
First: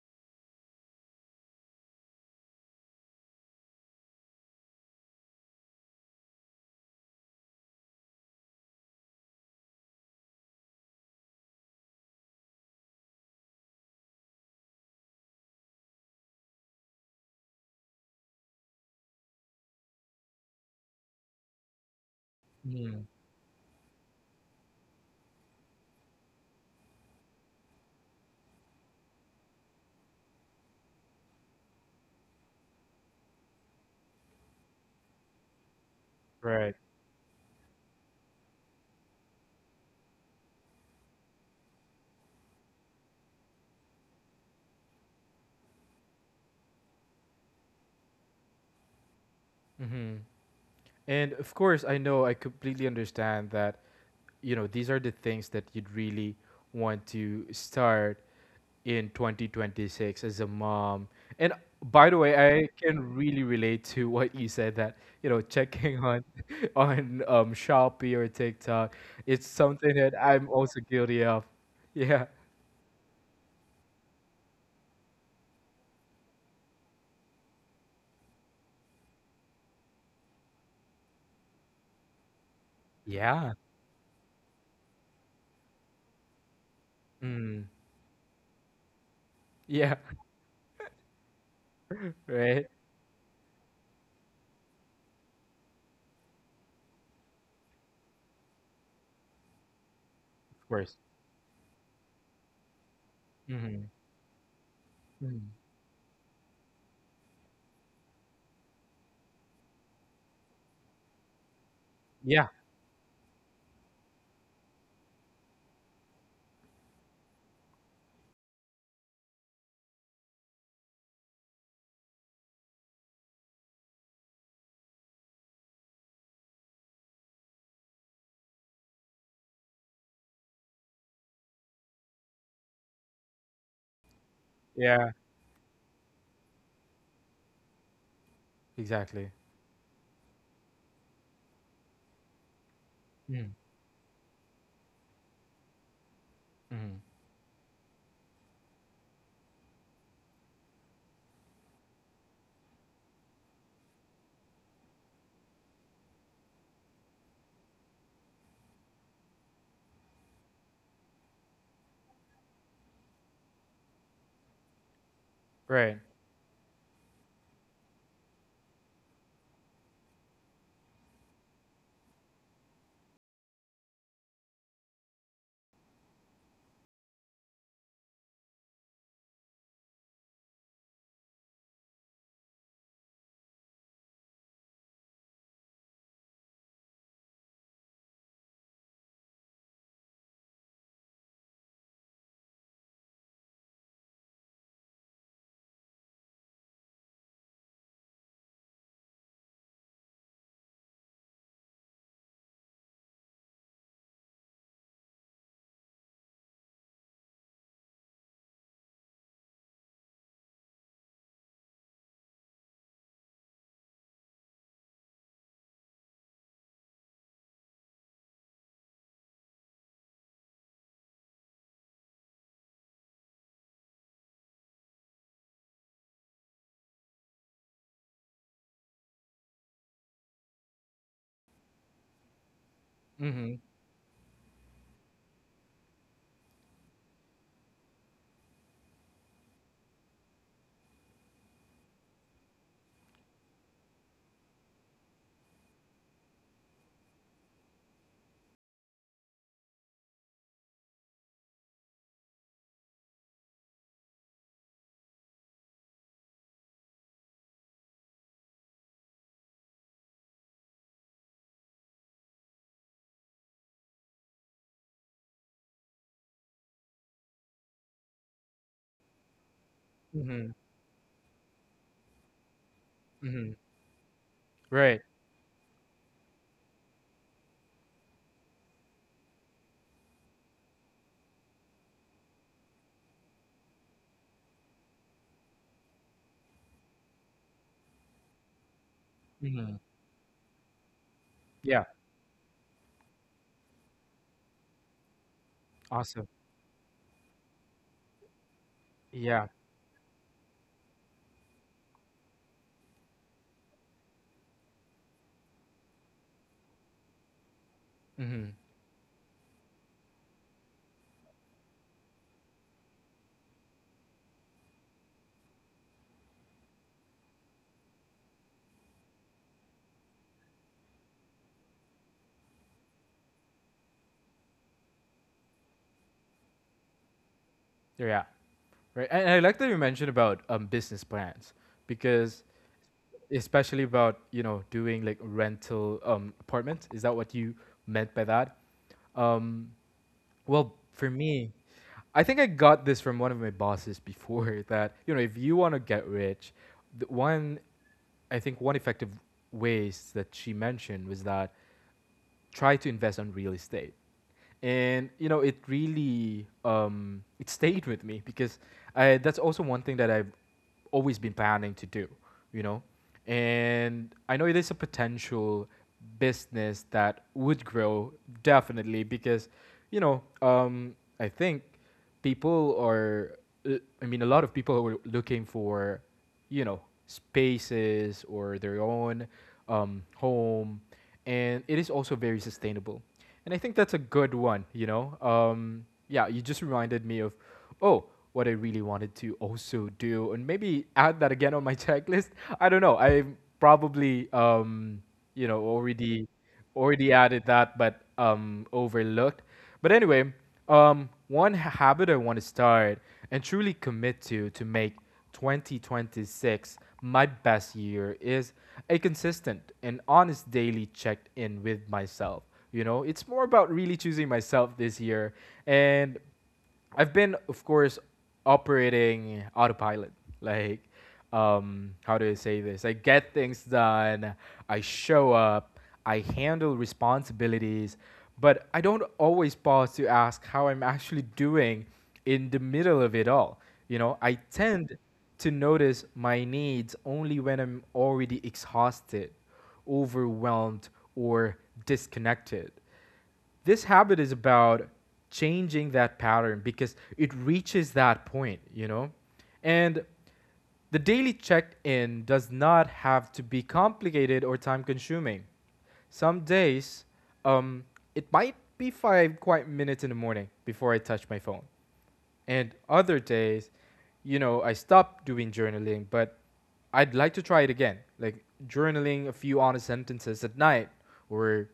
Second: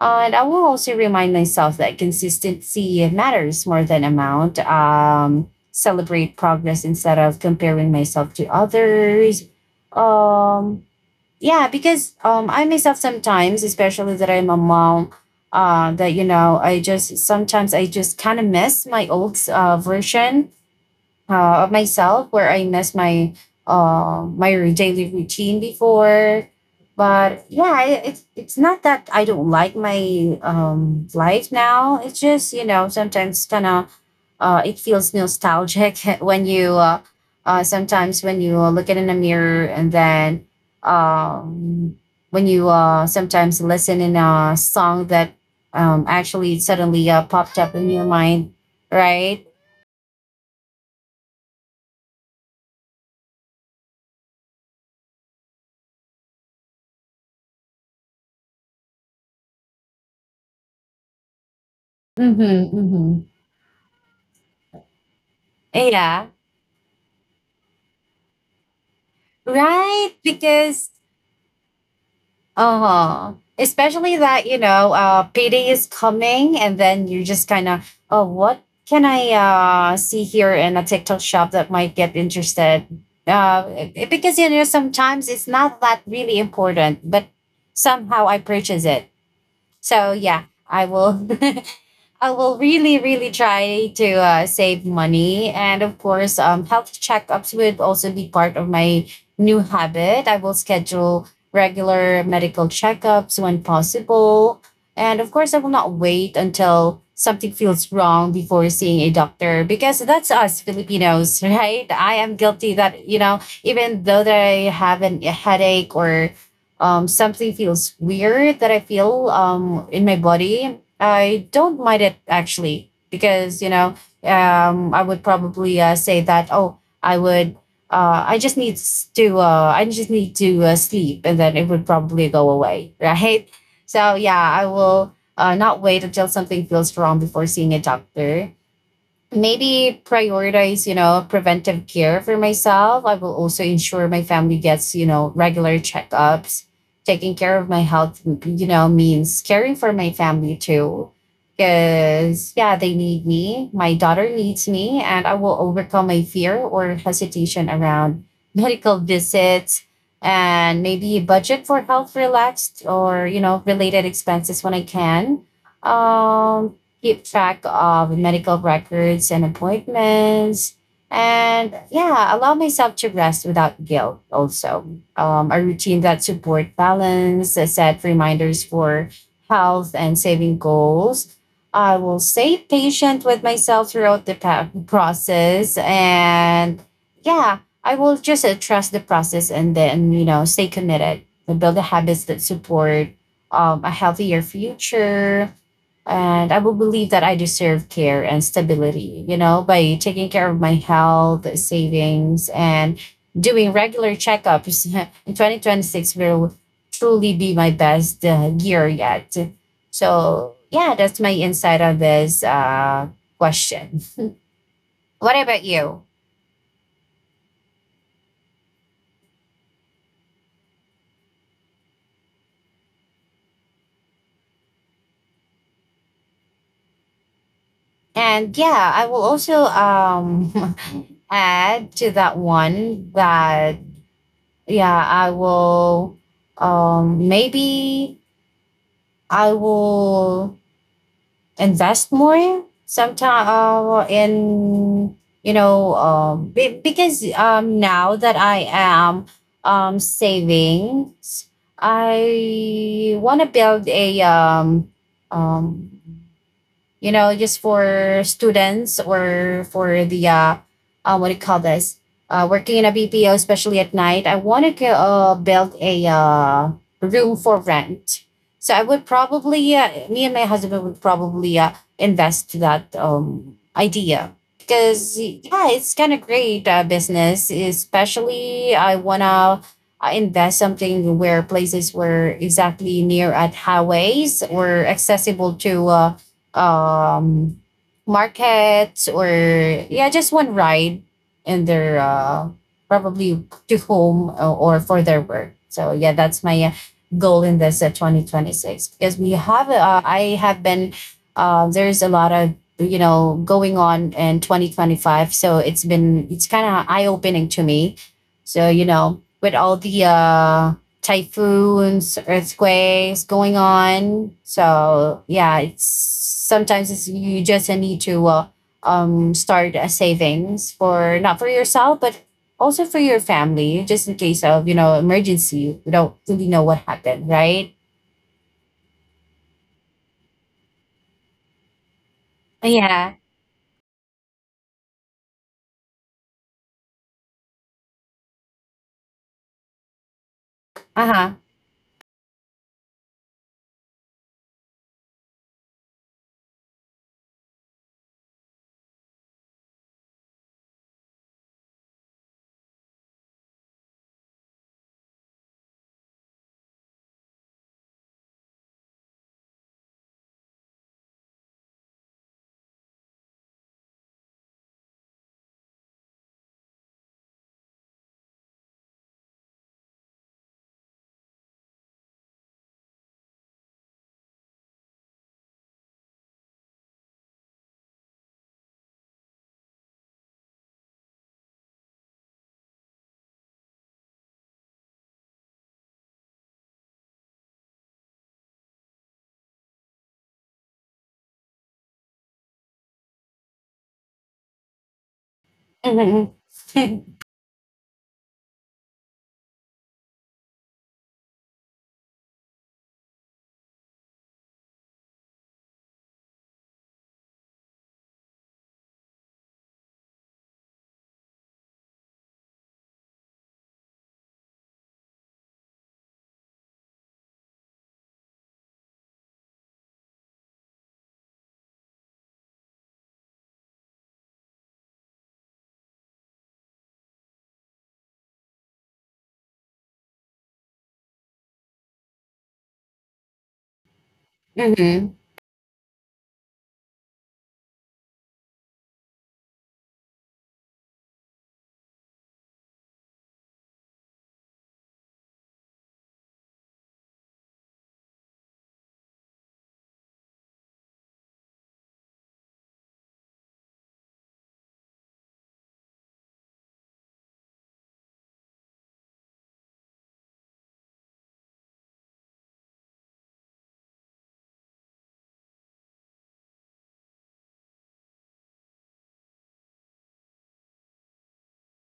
And I will also remind myself that consistency matters more than amount. Um, celebrate progress instead of comparing myself to others. Um, yeah because um I myself sometimes especially that I'm a mom, uh that you know I just sometimes I just kind of miss my old uh, version uh, of myself where I miss Mhm. my uh my daily routine before. But yeah, I- it's it's not that I don't like my um life now, it's just you know sometimes kind of uh, it feels nostalgic when you Right. uh, uh, sometimes when you uh, look it in the mirror and then um, when you uh, sometimes listen in a song that um, actually suddenly uh, popped up in your mind, right? Hmm. And of course, I know I completely understand that, you know, these are the things that you'd really want to start in twenty twenty-six as a mom. And by the way, Mm-hmm, I can mm-hmm. really relate to what you said that, you know, checking on Yeah, on um Shopee or TikTok, it's something right. that I'm also Because guilty of. Yeah. Uh-huh. Especially that, you know, uh payday is coming and then you just kind of, oh, what can I uh see here in a TikTok shop that might get interested? Yeah. Uh it- because you know sometimes it's not that really important, but Mm. somehow I purchase it. Yeah. So yeah, I will I will Right. really, really try to uh, save money. And of course, um, health checkups would also be part of my new habit. I will Of course. schedule regular medical checkups when Mm-hmm. possible. And of course, I will not wait until something feels wrong before seeing a doctor because that's us Filipinos, right? I am Yeah. guilty that, you know, even though that I have an, a headache or um, something feels weird that I feel um, in my body. I don't mind it actually because you know um, I would probably uh, say that, oh, I would uh, I just need to, uh, I just need to uh, sleep, and then it would probably go away, right? So yeah, I will Yeah. uh, not wait until something feels wrong before seeing a doctor. Exactly. Maybe prioritize, you know, preventive care for myself. I will also ensure my family gets, you know, regular checkups. Mm-hmm. Taking care of my health, you know, means caring for my family too. Because, yeah, they need me. My daughter needs me, and I will overcome my fear or hesitation around medical visits and maybe budget for health relaxed or, you know, related expenses when I can. Right. Um, Keep track of medical records and appointments. And yeah, allow myself to rest without guilt also. Um, a routine that support balance, uh, set reminders for health and saving goals. I will stay patient with myself throughout the pa- process. And yeah, I will just uh, trust the process and then, you know, stay committed and build the habits that support um, a healthier future. And I will believe that I deserve care and stability, you know, by taking care of my health, savings, and doing regular checkups. In twenty twenty-six will truly be my best uh, year yet. So, yeah, that's my insight on this uh, question. What about you? And yeah, I will also, um, add to that one Mhm, that, yeah, I will, um, maybe I will invest more sometime uh, in, you know, um, be- because um, now that I am, um, savings, I want to build a, um, um, you know, just for students or for the uh, uh what do you call this? Uh, working in a B P O, especially at night, I want to uh, build a uh, room for rent. So I would probably, uh, me and my mhm, husband would probably uh, invest to that mhm. um, idea, Right. because yeah, it's kind of great uh, business. Especially, I wanna uh, invest something where places were exactly near at highways or accessible to uh, um markets, or Mhm. yeah, just one ride in Yeah. their uh probably to home, uh, or for their work. So yeah, Awesome. that's my uh, goal in this uh, twenty twenty-six, because we Yeah. have uh, I have been uh, there's a lot of, you know, going on in twenty twenty-five. So it's been it's kind of eye-opening to me. Mhm. So you know, with all the uh typhoons, earthquakes going on. So yeah, it's sometimes it's, you just need to uh, um start a savings, for not for yourself but also for your family, just in case of, you know, emergency. We don't really know what happened, right? Yeah. Right. And I like that you mentioned about um business plans because Yeah. especially about, you know, doing like rental um apartment. Is that what you meant by that? Um well, Uh for huh. me, I think I got this from one of my bosses before that, you know, if you want to get rich, the one I think one effective ways that she mentioned was that try to invest on real estate and you know it really um, it stayed with me because I, that's also one thing that I've always been planning to do, you know, and I know it is a potential business that would grow definitely because you know um, I think people are uh, I mean a lot of people are looking for you know spaces or their own um, home. And it is also very sustainable and I think that's a good one. You know um, yeah, you just reminded me of oh what I really wanted to also do and maybe add that again on my checklist. I don't know, I probably um, you know already Mm-hmm. already added that but um, overlooked. But anyway, um, one habit I want to start and truly commit to to make twenty twenty six my best year is a consistent and honest daily check in with myself. You know, it's more about really choosing myself this year. And I've been, of course, operating autopilot. Like, um, how do I say this? I get things done. I show up. I handle responsibilities, but I don't always pause to ask how I'm actually doing in the middle of it all. You know, I tend Mm-hmm. to notice my needs only when I'm already exhausted, overwhelmed, or disconnected. This habit is about changing that pattern because it reaches that point, you know? And the daily check in does not have to be complicated or time consuming. Some days, um, it might be five quiet minutes in the morning before I touch my phone, and other days, you know, I stopped doing journaling, but I'd like to try it again, like journaling a few honest sentences at night, or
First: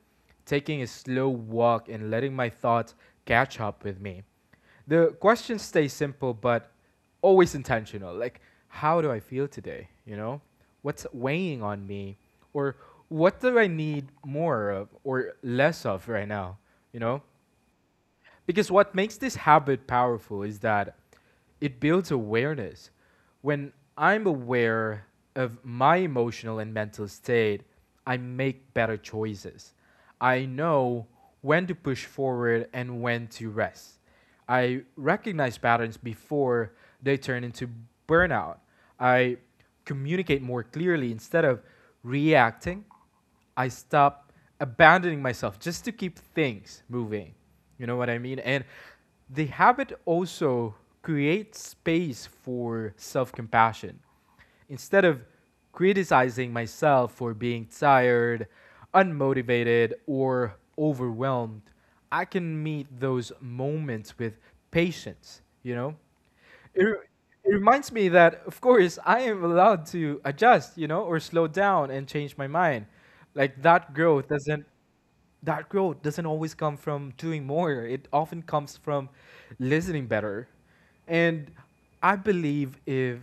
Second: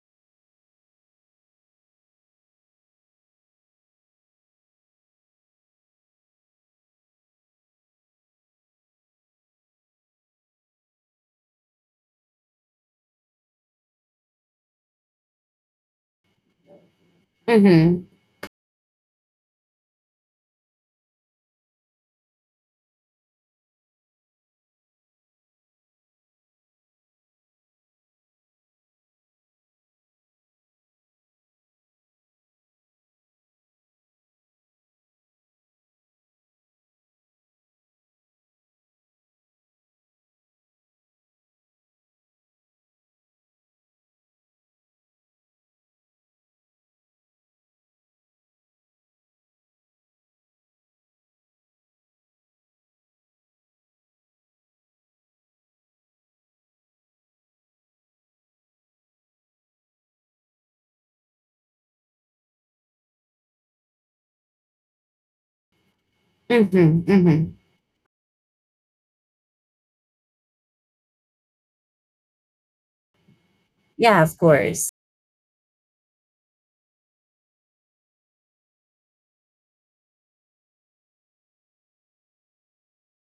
taking a slow walk and letting my thoughts catch up with me. The questions stay simple but always intentional, like how do I feel today, you know, what's weighing on me, or what do I need more of or less of right now, you know? Mm-hmm. Because what makes this habit powerful is that it builds awareness. When I'm aware of my emotional and mental state, I make better choices. I know when to push forward and when to rest. I recognize patterns before they turn into burnout. I communicate more clearly instead of reacting. I stop abandoning myself just to keep things moving. You know what I mean? And the habit also creates space for self compassion. Instead of criticizing myself for being tired, unmotivated, or overwhelmed, I can meet those moments with patience, you know? it, re- Mm-hmm. Mm-hmm. it reminds me that of course I am allowed to adjust, you know, or slow down and change my mind. like that Yeah, growth of doesn't course. that growth doesn't always come from doing more. It often comes from listening better. And I believe if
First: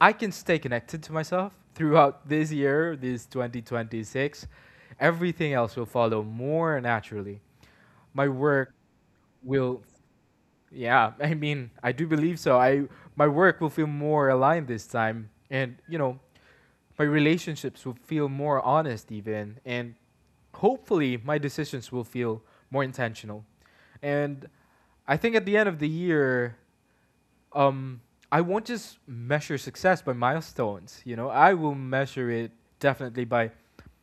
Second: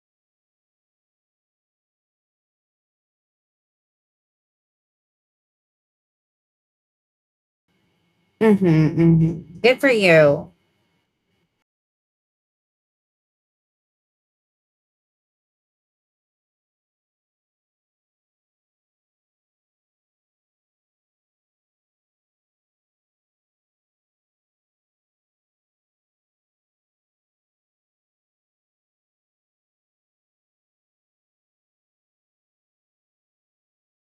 I can stay connected to myself throughout this year, this twenty twenty six. Everything else will follow more naturally. My Mm-hmm. work Mm-hmm. Good will. for you. Yeah, I mean, I do believe so. I my work will feel more aligned this time, and you know, my relationships will feel more honest, even, and hopefully, my decisions will feel more intentional. And I think at the end of the year, um, I won't just measure success by milestones. You know, I will measure it definitely by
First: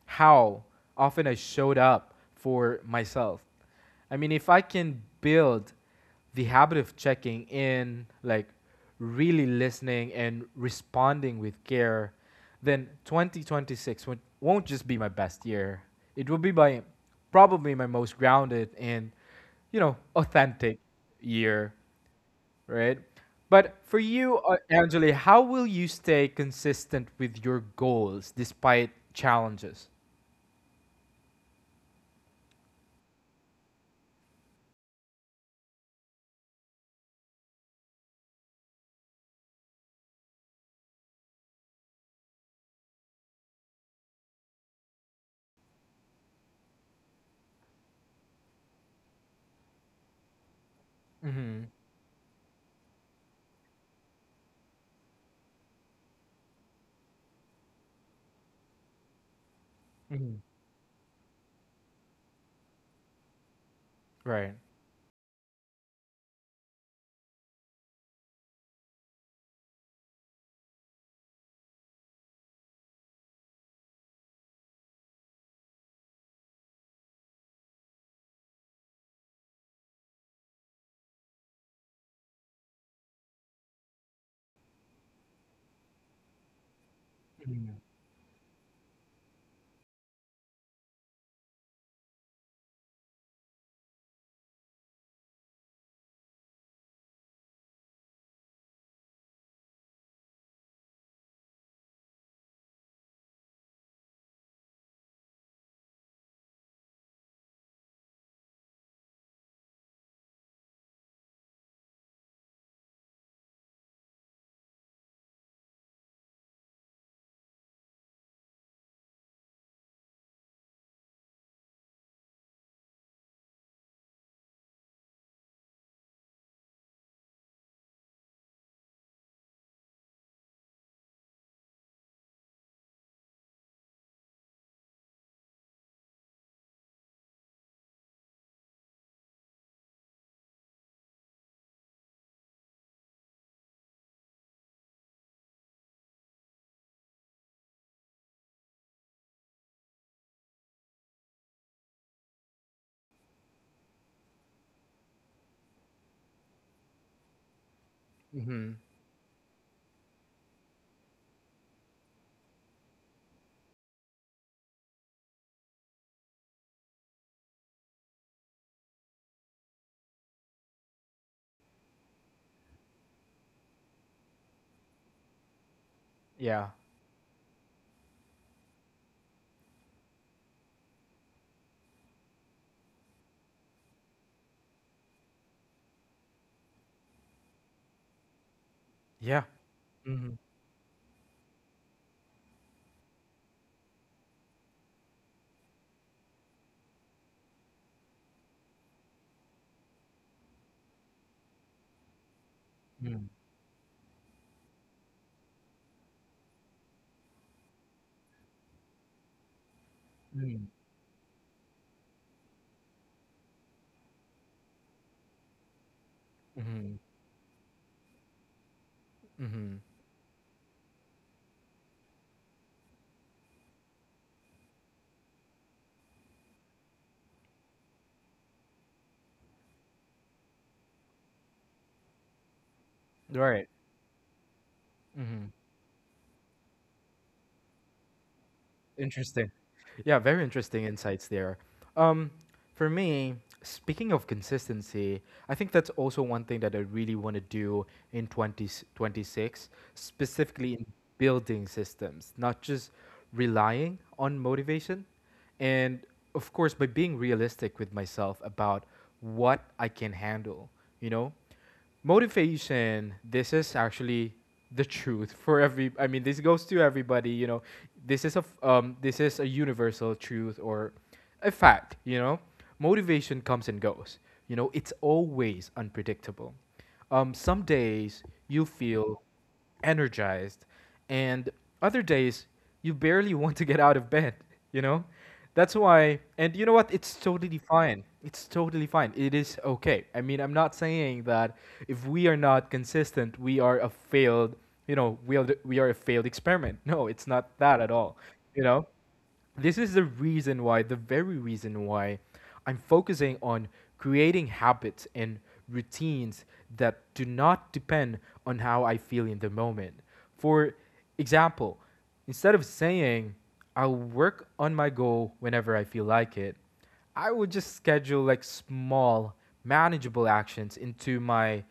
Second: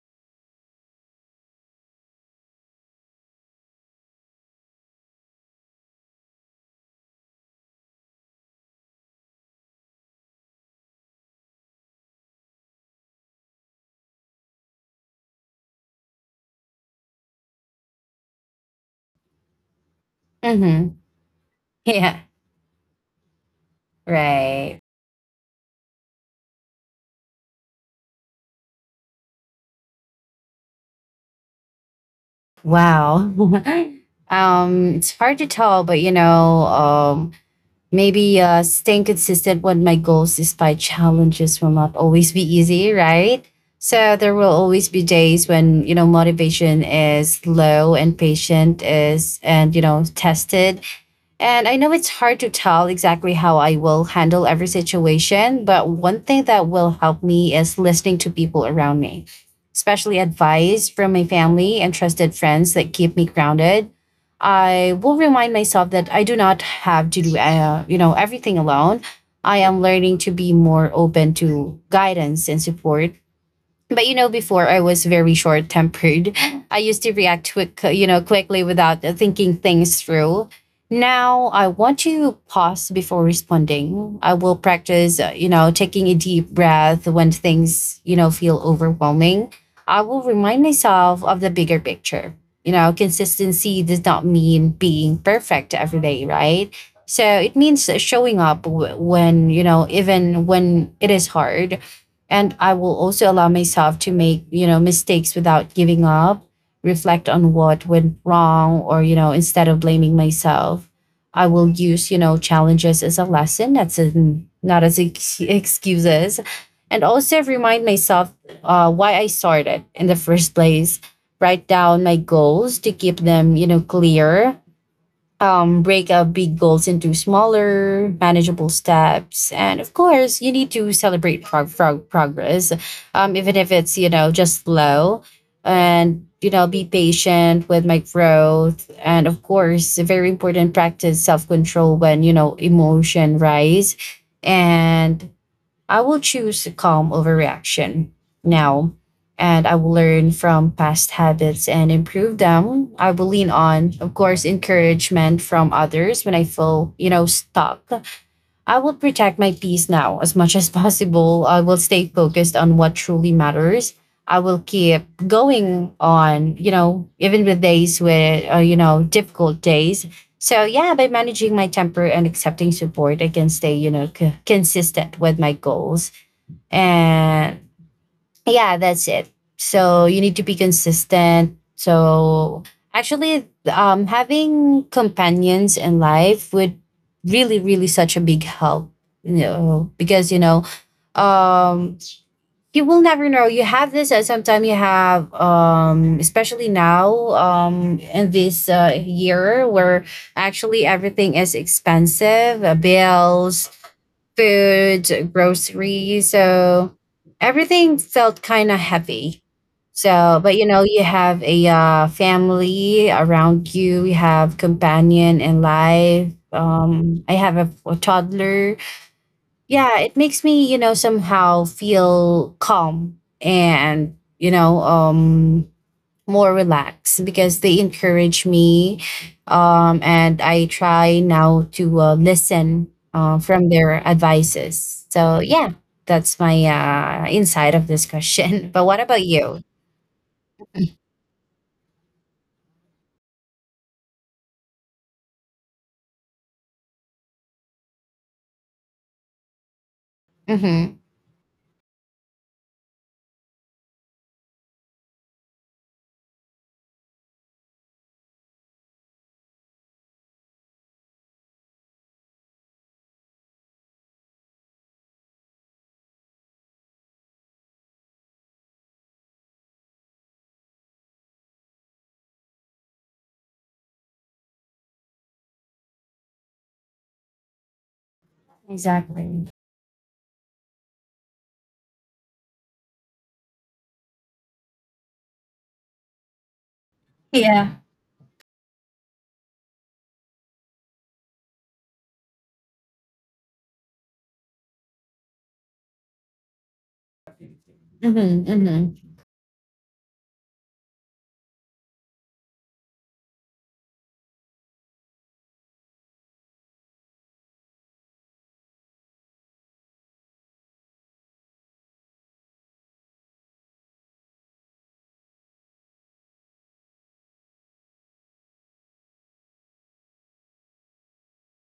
how often I showed up for myself. I mean, if I can build the habit of checking in, like really listening and responding with care, then twenty twenty six won't won't just be my best year. It will be my probably my most grounded and, you know, authentic Mm-hmm. year, Yeah. right? But for you, uh, Right. Anjali, how will you stay consistent with your goals despite challenges? Wow. Um, it's hard to tell, but you know, um, maybe uh, staying consistent with my goals despite challenges will not always be easy, right? So there will always be days when you know motivation is low and patient is, and you know, tested. Mm-hmm. And I know it's hard to tell exactly how I will handle every situation, but one thing that will help me is listening to people around me, especially Hmm. advice from my family and trusted friends that keep me grounded. Right. I will remind myself that I do not have to do, uh, you know, everything alone. I am learning to be more open to guidance and support. But you know, before I was very short tempered. I used to react quick you know quickly without uh, thinking things through. Now I want to pause before responding. I will practice, uh, you know, taking a deep breath when things, you know, feel overwhelming. I will remind myself of the bigger picture. You know, consistency does not mean being perfect every day, right? So it means showing up w- when, you know, even when it is hard. And I will also allow myself to make, you know, mistakes without giving up. Reflect on what went wrong, or you know, instead of blaming myself, I will use, you know, challenges as a lesson that's in, not as ex- excuses. And also remind myself uh, why I started in the first place. Write down my goals to keep them, you know, clear. Um, break up big goals into smaller, manageable steps. And of course, you need to celebrate prog- prog- progress, um, even if it's, you know, just slow. And, you know, be patient with my growth. And of course, a very important practice self control when, you know, emotion rise. And I will choose calm over reaction now, and I will learn from past habits and improve them. I will lean on, of course, encouragement from others when I feel, you know, stuck. Mm-hmm. I will protect my peace now as much as possible. I will stay focused on what truly matters. I will keep going on, you know, even with days with, uh, you know, difficult days. So yeah, by managing my temper and accepting support, I can stay, you know, c- consistent with my goals. Yeah. And yeah, that's it. So you need to be consistent. So actually, um, having companions in life would really, really such a big help. You Yeah. know, Mm-hmm. because you know, um, you will never know. You have this, and sometimes you have, um, especially now, um, in this uh, year where actually everything is expensive, uh, Mm-hmm. bills, food, groceries. So everything felt kind of heavy. So, but you know, you have a uh, family around you, you have companion in life. Mm-hmm. Um, I have a, a toddler. Mm-hmm. Yeah, it makes me, you know, somehow feel calm and, you know, um, more relaxed because they encourage me, um, and I try now to uh, listen uh, Right. from their advices. So yeah, that's my uh, insight of this question. But what about Interesting. you? Yeah, very interesting insights there. Um, for me, speaking of consistency, I think that's also one thing that I really want to do in twenty twenty six, specifically in Mm-hmm. building systems, not just relying on motivation. And of course, by being realistic with myself about what I can handle, you know? Motivation, this is actually the truth for every, I mean this goes to everybody, you know, this is a f- um, this is a universal truth or a fact, you know. Motivation comes and goes, you know, it's always unpredictable. Um, some days you feel Exactly. energized. And other days, you barely want to get out of bed, you know? That's why, and you know what? It's totally Yeah. fine. It's totally fine. It is okay. I mean, I'm not saying that if we are not consistent, we are a failed, you know, we are, we are a failed experiment. No, it's not that at all, Mm-hmm, you know? mm-hmm, This is the reason why, the very reason why I'm focusing on creating habits and routines that do not depend on how I feel in the moment. For example, instead of saying, I'll work on my goal whenever I feel like it, I would just schedule like small, manageable actions into my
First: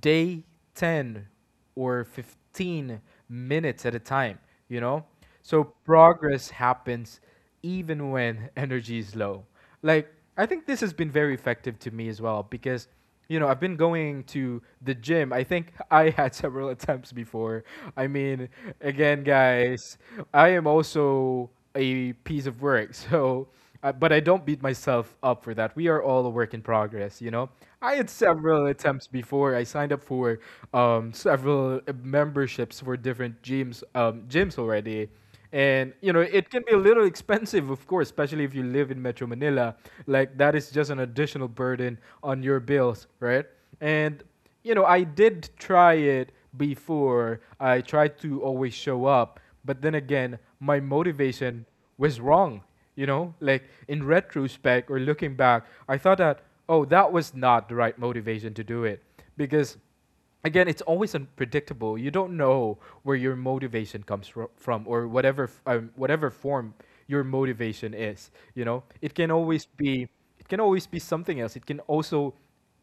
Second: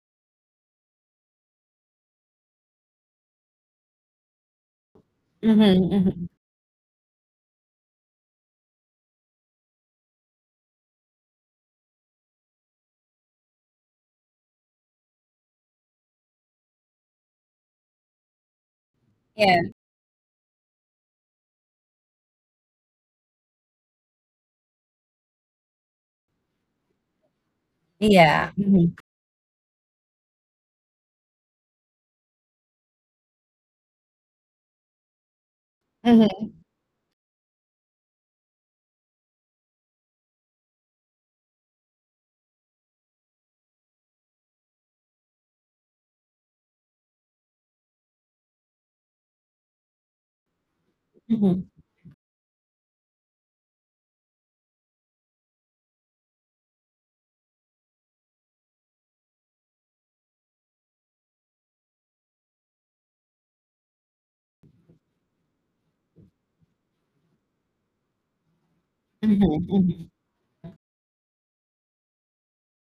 day, ten or fifteen minutes at a time, you know? So mm-hmm, mm-hmm. progress happens even when energy is low. Like, I think this has been very effective to me as well because you know, I've been going to the gym. I think I had several attempts before. I mean, again, Yeah, guys, I am also a piece of work. So, uh, but I don't beat myself up for that. We are all a work in progress, you know? I had yeah. several Mm-hmm, attempts before. I signed up for um, several memberships for different gyms, um, gyms already. And you know, mm-hmm, it can be a little expensive, of course, especially if you live in Metro Manila. Like that is just an additional burden on your bills, right? And you know, I did try it before. I tried to always show up, but then again, my mm-hmm, motivation was wrong. You know, like in retrospect or looking back, I thought that, oh, that was not the right motivation to do it, because again, it's always unpredictable. You don't know where your motivation comes from, or whatever f- um, whatever form your motivation is. You know, it can mm-hmm. always Mm-hmm. be it can always be something else. It can also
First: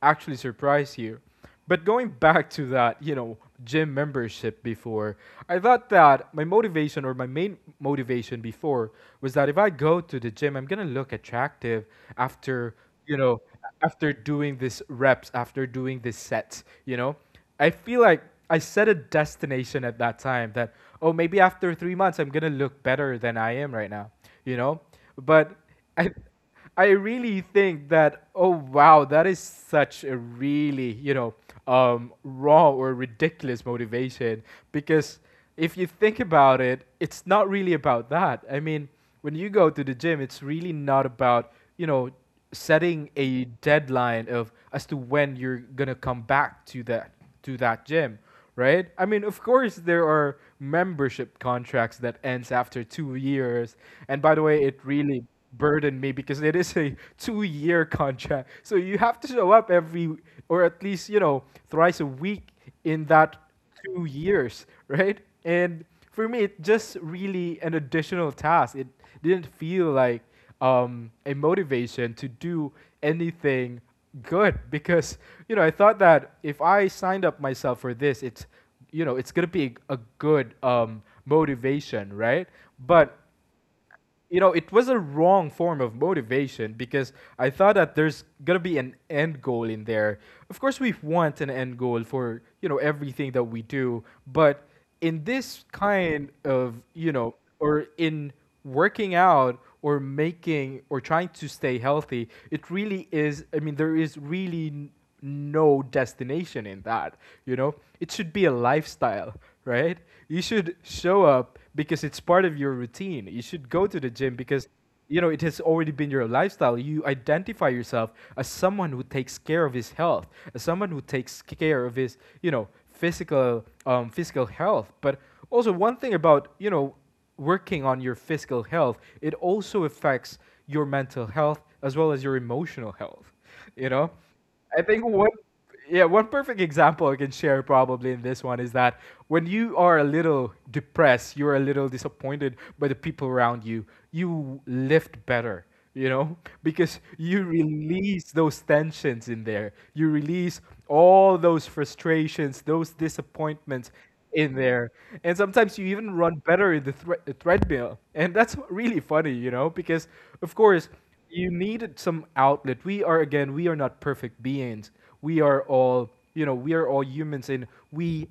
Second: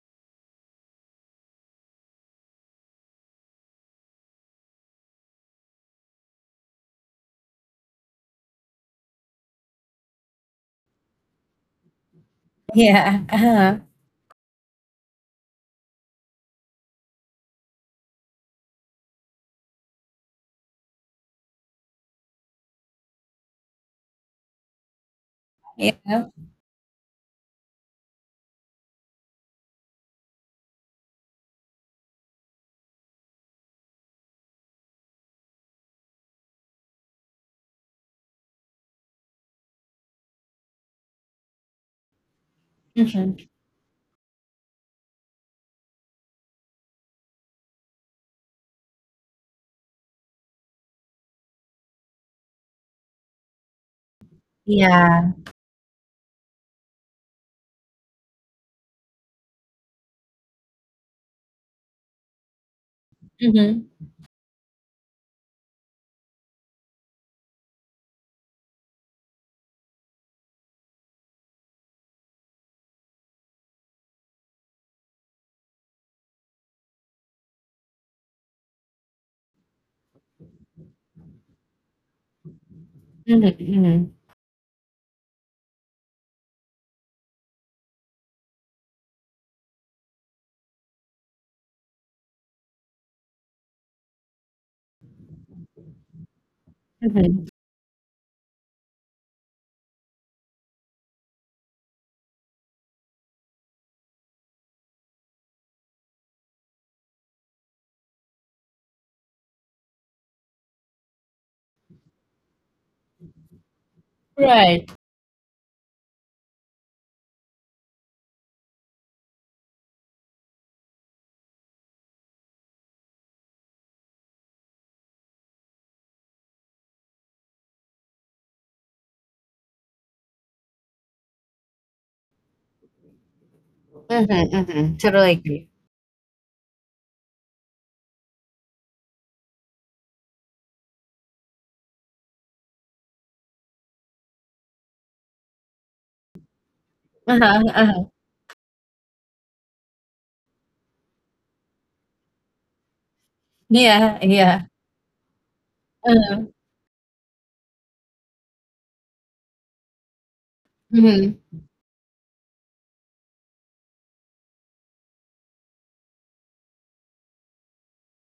actually surprise you. But going back to that, you know, gym membership before, I thought that my motivation or my main motivation before was that if I go to the gym, I'm gonna look attractive after, you Yeah. know, Uh-huh. after doing this reps, after doing this sets, you know. I feel like I set a destination at that time that, oh, maybe after three months, I'm going to look better than I am right now, you know? But I, Yeah. I really think that, oh, wow, that is such a really, you know, um, raw or ridiculous motivation, because if you think about it, it's not really about that. I mean, when you go to the gym, it's really not about, you know, setting Mm-hmm. a deadline of as to when you're gonna come back to that to that gym, right? I mean, of course there are membership contracts that ends after two years. And by the way, it really Yeah. burdened me because it is a two-year contract. So you have to show up every or at least, you know, thrice a week in that Mm-hmm, two years, right? And for me, it's just really an additional task. It didn't feel like um, a motivation to do anything good, because you know I thought that if I signed up myself for this, it's you know it's gonna be a good um, motivation, right? But mm-hmm, mm-hmm. you know, it was a wrong form of motivation, because I thought that there's gonna be an end goal in there. Of course, we want an end goal for you know everything that we do, but in this kind of you know, Mm-hmm. or in working out or making or trying to stay healthy, it really is. I mean, there is really no destination in that. You know, it should be a lifestyle, right? You should show up because it's part of your routine. You should go to the gym because Right. you know it has already been your lifestyle. You identify yourself as someone who takes care of his health, as someone who takes care of his, you know, physical um, physical health. But also one thing about you know working on your physical health, it also affects your mental health as well as your emotional health. You know, Mhm, I mhm, think one totally agree. yeah, one perfect example I can share probably in this one is that when you are a little depressed, you're a little disappointed by the people around you, you lift better, you know? Because you Uh-huh, uh-huh. release those tensions in there. You release all those frustrations, those disappointments Yeah, in yeah. there. And sometimes you even run Uh-huh. better in the thre- the treadmill. And that's really funny, you know, because of course Mhm, you needed some outlet. We are again, we are not perfect beings. We are all, you know, we are all humans and we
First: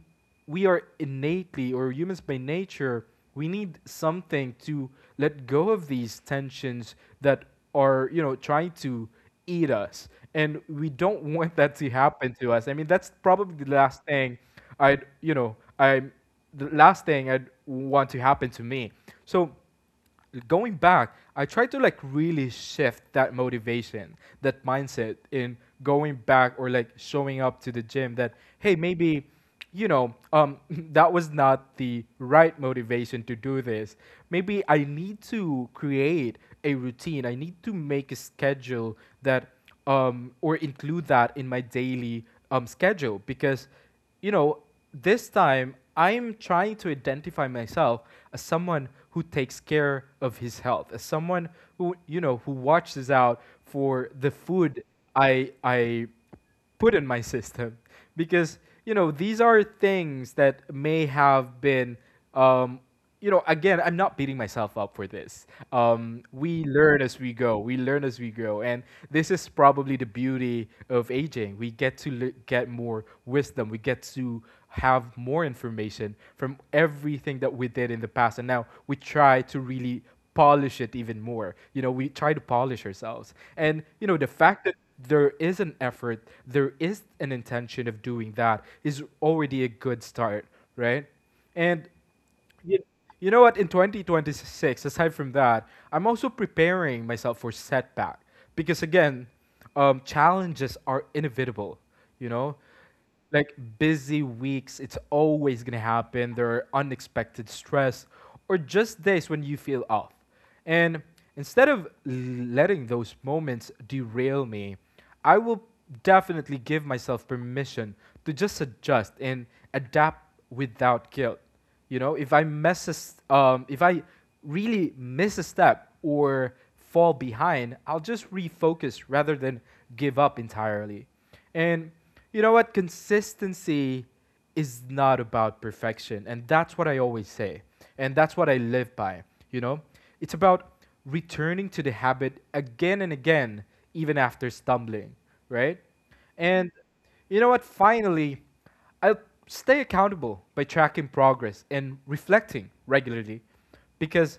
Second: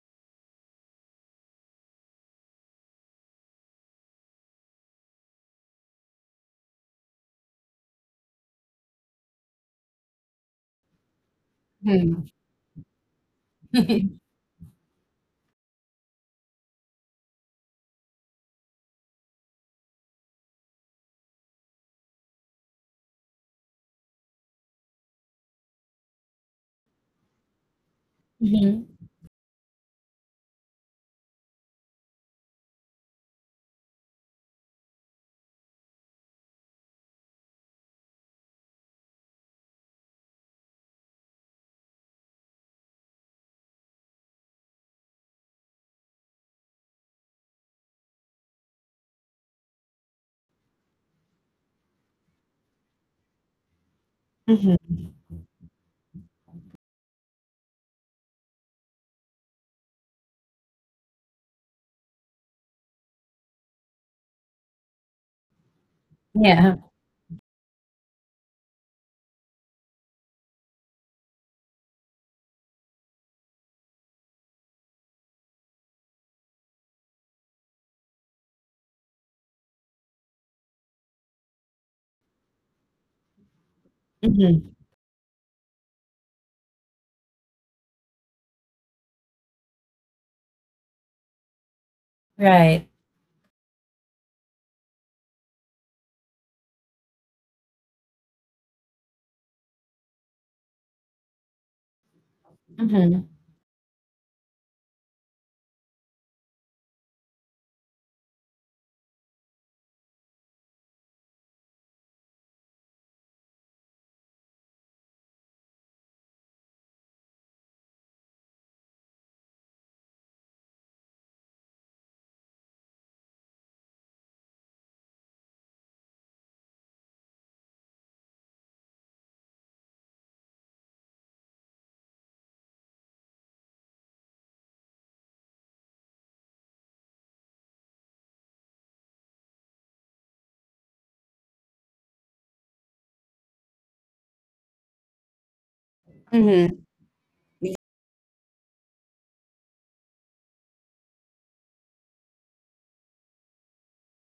we are innately or humans by nature, we need something to let go of these tensions that are, you know, trying to eat us. And we don't want that to mhm. happen to us. I mean, that's probably the last thing I'd, you know, I the last thing I'd want to happen to me. So going back, I tried to like really shift that motivation, that mindset in going back or like showing up to the gym that hey, Mhm, maybe you know, um that was not the right motivation to do this. Maybe I need to create a routine. I need to make a schedule that um or include that in my daily um schedule because you know, this time I'm trying to identify myself as someone who takes care of his health, as someone who, you know, who watches out for the mhm. food I I put in my system because you know these are things that may have been um, you know, again, I'm not beating myself up for this. Um, we Yeah. learn as we go. We learn as we grow, and this is probably the beauty of aging. We get to le- get more wisdom. We get to have more information from everything that we did in the past, and now we try to really polish it even more. You know, we try to polish ourselves, and you know, the fact Mhm. that there is an effort, there is an intention of doing that is already a good start, right? And you, Right. you know what? In twenty twenty-six, aside from that, I'm also preparing myself for setback because again, um, challenges are inevitable. You know, Mhm. like busy weeks, it's always gonna happen. There are unexpected stress or just days when you feel off. And instead of letting those moments derail me, I will definitely give myself permission to just adjust and adapt without guilt. You know, if I mess a s um, if I really miss a step or fall behind, I'll just refocus rather than give up entirely. And you know what? Consistency is not about perfection. And that's what I always say. And that's what I live by. You know, it's about returning to the habit again and again, even after stumbling, right? And Mhm. you know what? Y Finally, I stay accountable by tracking progress and reflecting regularly because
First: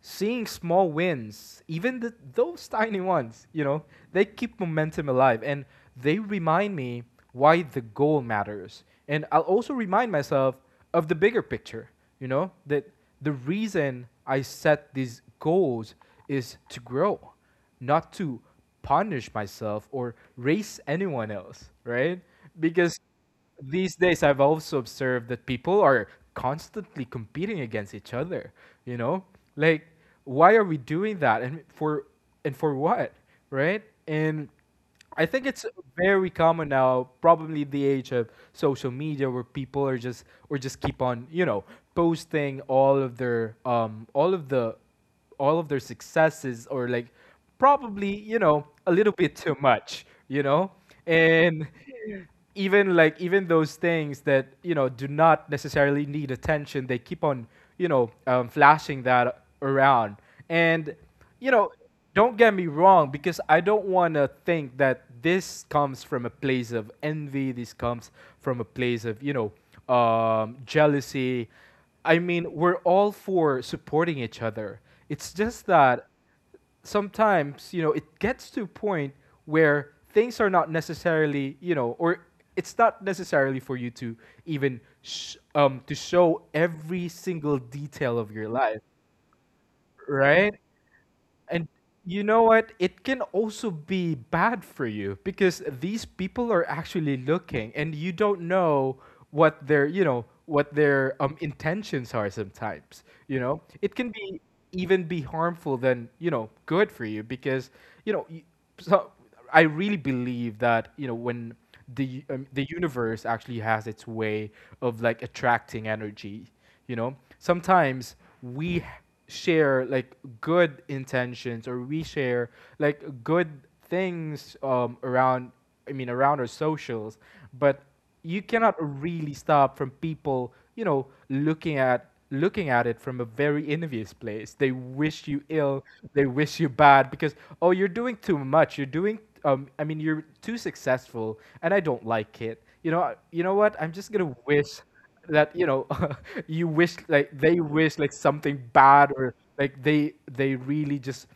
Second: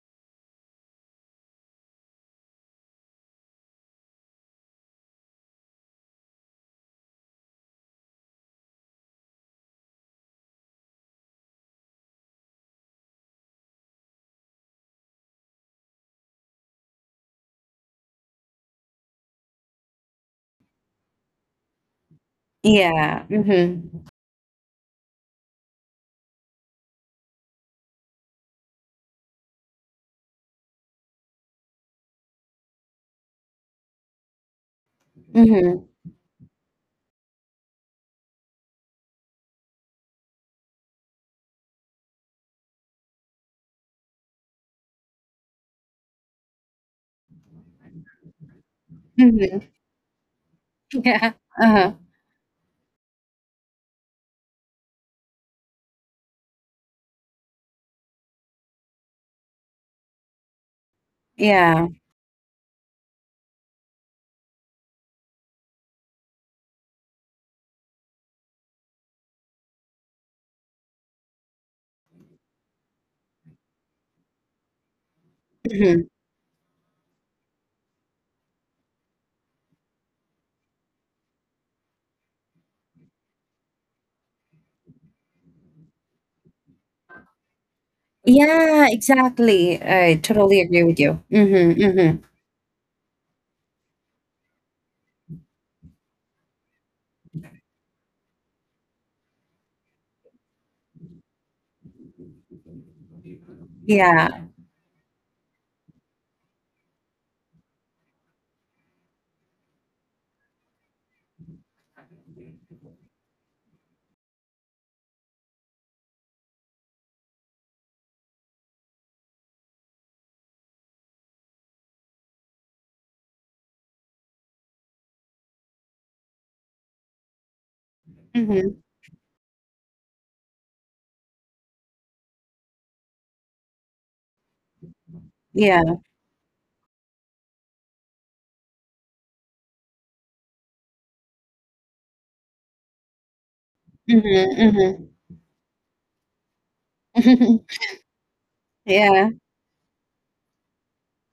seeing small wins, even the, those tiny ones, you know, they keep momentum alive and they remind me why the goal matters. And I'll also remind myself of the bigger picture, you know, that the reason I set these goals is to grow, not to punish myself or race anyone else, right? Because yeah. these Mhm. days I've also observed that people are constantly competing against each other, you know? Like why are we doing that and for and for what, right? And I think it's Mhm. very common now, probably the age of social media where people are just or just keep on, you know, posting all of their um all of the all of their successes or like probably you know a little bit too Mhm. much you know Yeah. and Uh-huh. even like even those things that you know do not necessarily need attention they keep on you know um, flashing that around and you know, Yeah. don't get me wrong, because I don't want to think that this comes from a place of envy. This comes from a place of you know um, jealousy. I mean, we're all for supporting each other. It's just that Mhm. sometimes you know it gets to a point where things are not necessarily you know or it's not necessarily for you to even sh- um to show every single detail of your life Yeah, exactly. I right totally agree with you. and Mhm, you mhm. know what? It can also be bad for you because these people are actually looking and you don't know what their, you know, what their um, intentions are sometimes, you know? It can Yeah. be even be harmful than, you know, good for you because, you know, y- so I really believe that, you know, when the um, the universe actually has its way of like attracting energy you know, sometimes we share like good intentions or we share like good things um, around, I mean, around our socials, but you cannot Mhm. really stop from people, you know, looking at looking at it from a very envious place. They wish you Yeah. ill, they wish you bad because oh, you're doing too much. You're doing um I mean, you're too successful and I don't like it. You know, I- you know what? I'm just Mhm, going to wish mhm. that you know you wish like they wish like something bad Yeah. or like they they really just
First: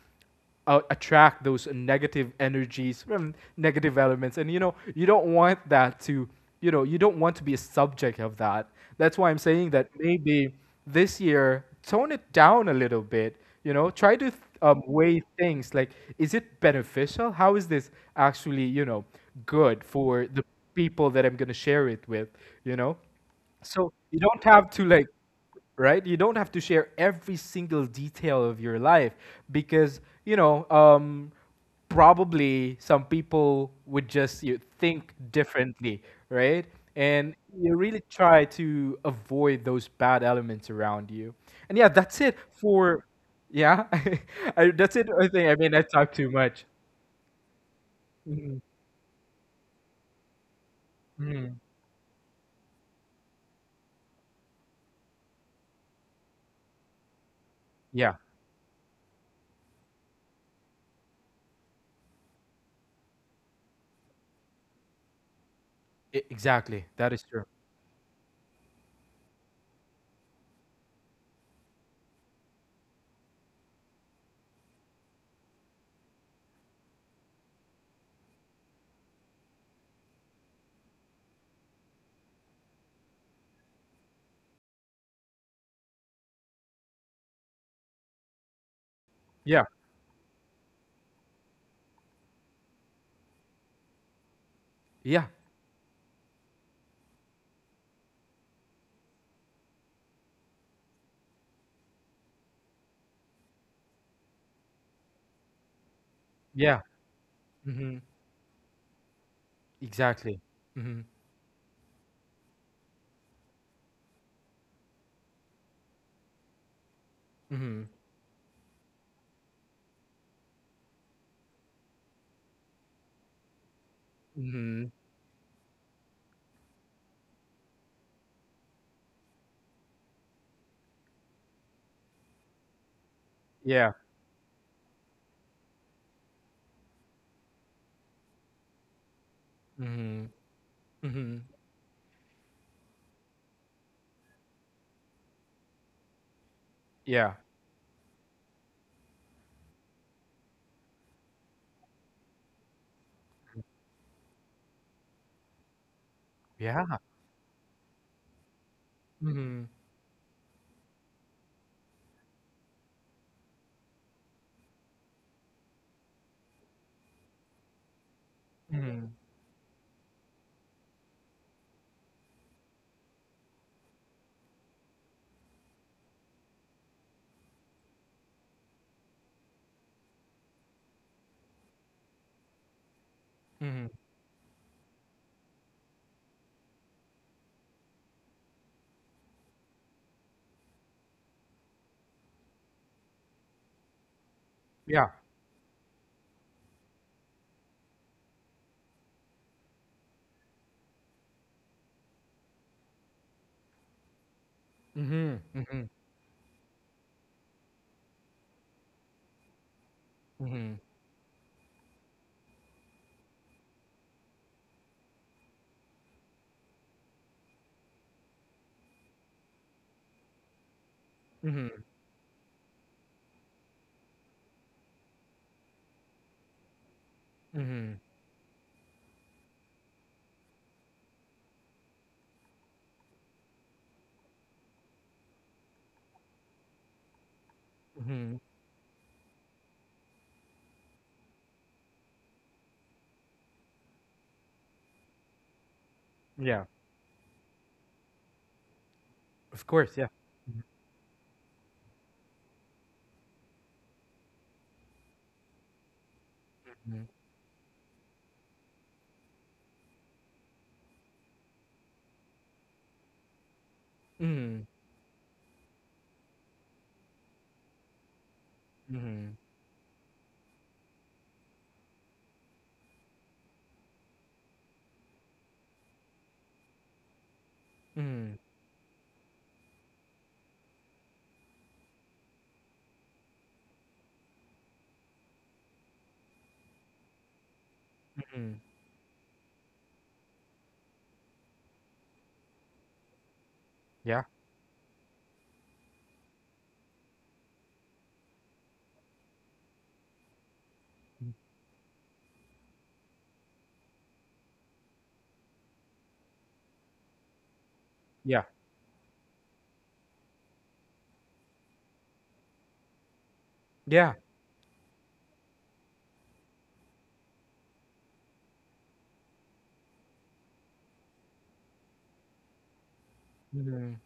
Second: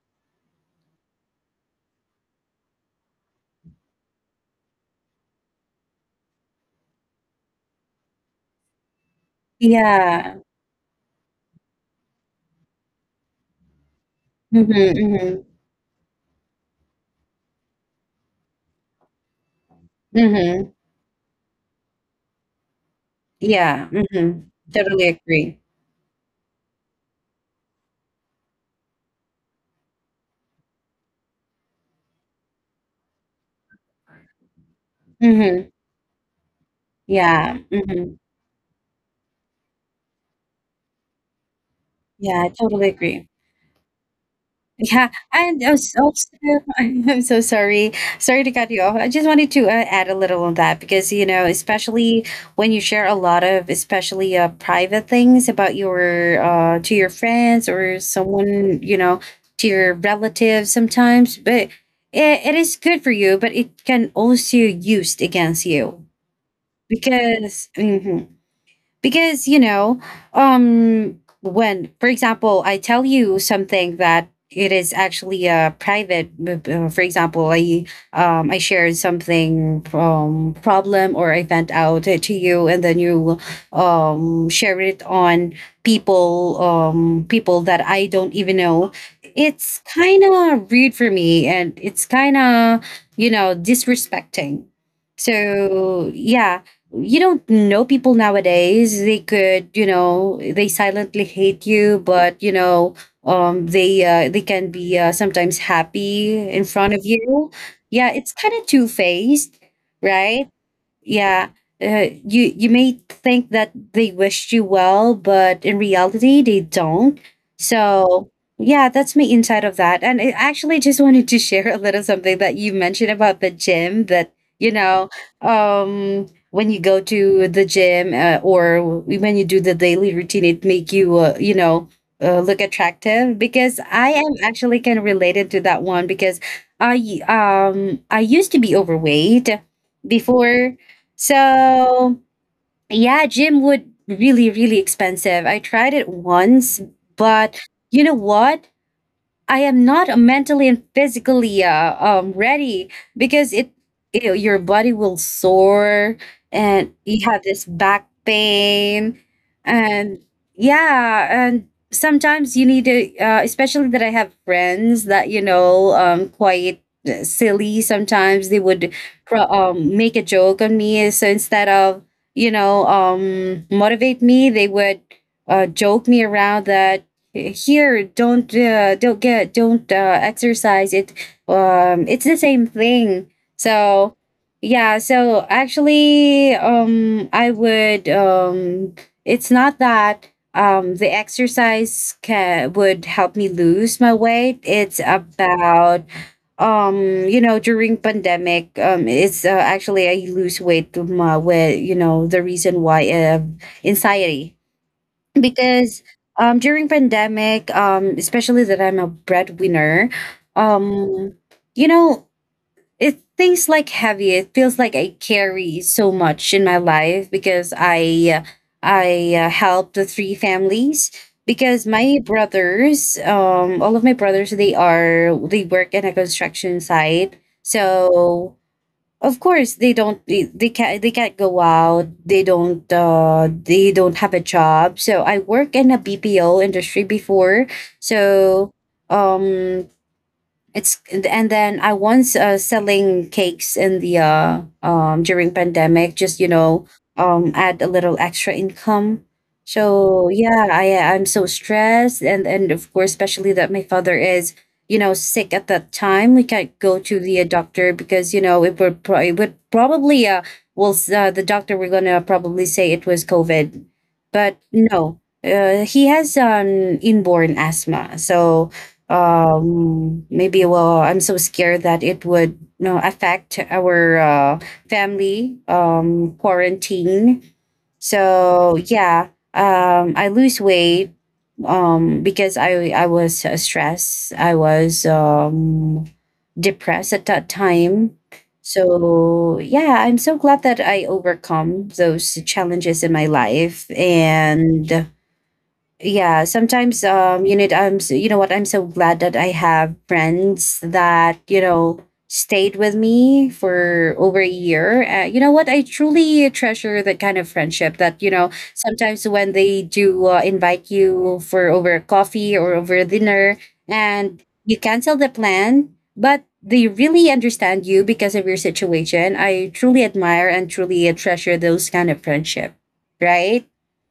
uh, attract those negative energies from negative elements and you know you don't want that to you know you don't want to be a subject of that, that's why I'm saying that Yeah. maybe this year tone it down a little bit, you know, try to Mhm, um, weigh mhm. things like is it beneficial, how is this actually, you know, good for the Mhm. people that I'm going to share it with, you know? Yeah, So you mhm. don't have to like, Totally agree. right? You don't have to share every single detail of your life because, you know, um, probably some people would just you think Mhm. differently, right? And Yeah, you really mhm. try to avoid those bad elements around you. And yeah, that's it Yeah, I totally for, agree. yeah, I, that's it. Yeah, I think, I and i mean, I als- talk also, too much. I'm so sorry. Sorry to Mhm. cut you off. I just wanted to uh, add a little on that, because you know, Mhm. especially when you share a lot of, especially uh, private things about your, uh, to your friends or Yeah, someone, you know, to your relatives sometimes, but it, it is good for you, but it can also used against you, e- exactly. That is true. because, mhm. Because you know um when, for example, I tell you something that it is actually a private, uh, for example, i um i shared something, um problem, or I vent out it to you, and then you um share it on people, um people that I don't even know, Yeah, it's kind of rude for me, and it's kind of, you know, disrespecting. yeah, So yeah, you don't know people nowadays. They could, you know, they silently hate you, but you know, um, they, uh, they can be, uh, sometimes happy in yeah. front of you. Hmm. Yeah, it's kind of two faced, Exactly. right? Mhm. Yeah. Uh, you you may think that they wish you well, but in reality they don't. Mhm. So yeah, that's my insight of that. And I actually just wanted to share a little something that you mentioned about the gym, that you Mhm. know, um when you go to the gym, uh, or when you do the daily routine, it make you uh, you know uh, look attractive, because Yeah. I am actually kind of related to that one, because i um i used to be overweight Mhm. before. Mhm. So yeah, gym would really, really expensive. I tried it once, Yeah. but you know what? I am not mentally and physically uh, um, ready, because it, you know, your body will sore, and Yeah. you have this back pain, Mhm. and yeah, and sometimes you need to, uh, especially that I have friends that you know um quite silly, sometimes they would Mhm. pro- um make a joke on me, so instead of, you know, um motivate me, they would uh, joke me around that, here, don't, uh, don't get, don't uh, exercise it, um it's the same thing. Mhm. So yeah, so actually um I would, um it's not that um the exercise can would help me lose my weight, it's Yeah. about, um you know, during pandemic, um it's, uh, actually I lose weight, to my with, you know, the reason why uh, anxiety. Mhm. Mhm. Because um during pandemic, um especially that I'm a breadwinner, Mhm. um you know, it things like heavy, it feels like I carry so much in my life, because I I uh, help the three families, because Mhm. my brothers, um all of my brothers, they are, they work in a construction site. Mhm. So of course they don't, they, they can't, they can't go out, they don't, uh they don't have a job. So I work in a B P O industry before. Mhm. So um it's, and then I once uh, selling cakes in the, uh, um during pandemic, just you Yeah. know, um add a little extra income. Of course. Yeah. So yeah, I I'm so stressed, and and of course, especially that my father is, you know, sick at that time. We can't go Mhm. to the uh, doctor, because you know it would, pro- it would probably, uh well, s- uh, the doctor were gonna probably say it was COVID, but Mhm. no, uh, he has um inborn asthma. So Mhm. um maybe, well, I'm so scared that it would, you know, affect our uh, family um quarantine. Mhm. So yeah, um I lose weight, um because I I was uh, stressed, I was um depressed at that time. Mhm. So yeah, I'm so glad that I overcome those challenges in my life. Yeah. And yeah, sometimes, um you know, I'm so, you know what, I'm so glad that I have friends that, you know, stayed with me for over a year. Uh, you know what, I truly treasure that kind of friendship, that you Yeah. know, sometimes when they do uh, invite you for over a coffee or over a dinner, Yeah. and you cancel the plan, but they really understand you because of your situation. I truly admire and truly treasure those kind of friendship, right? Mhm.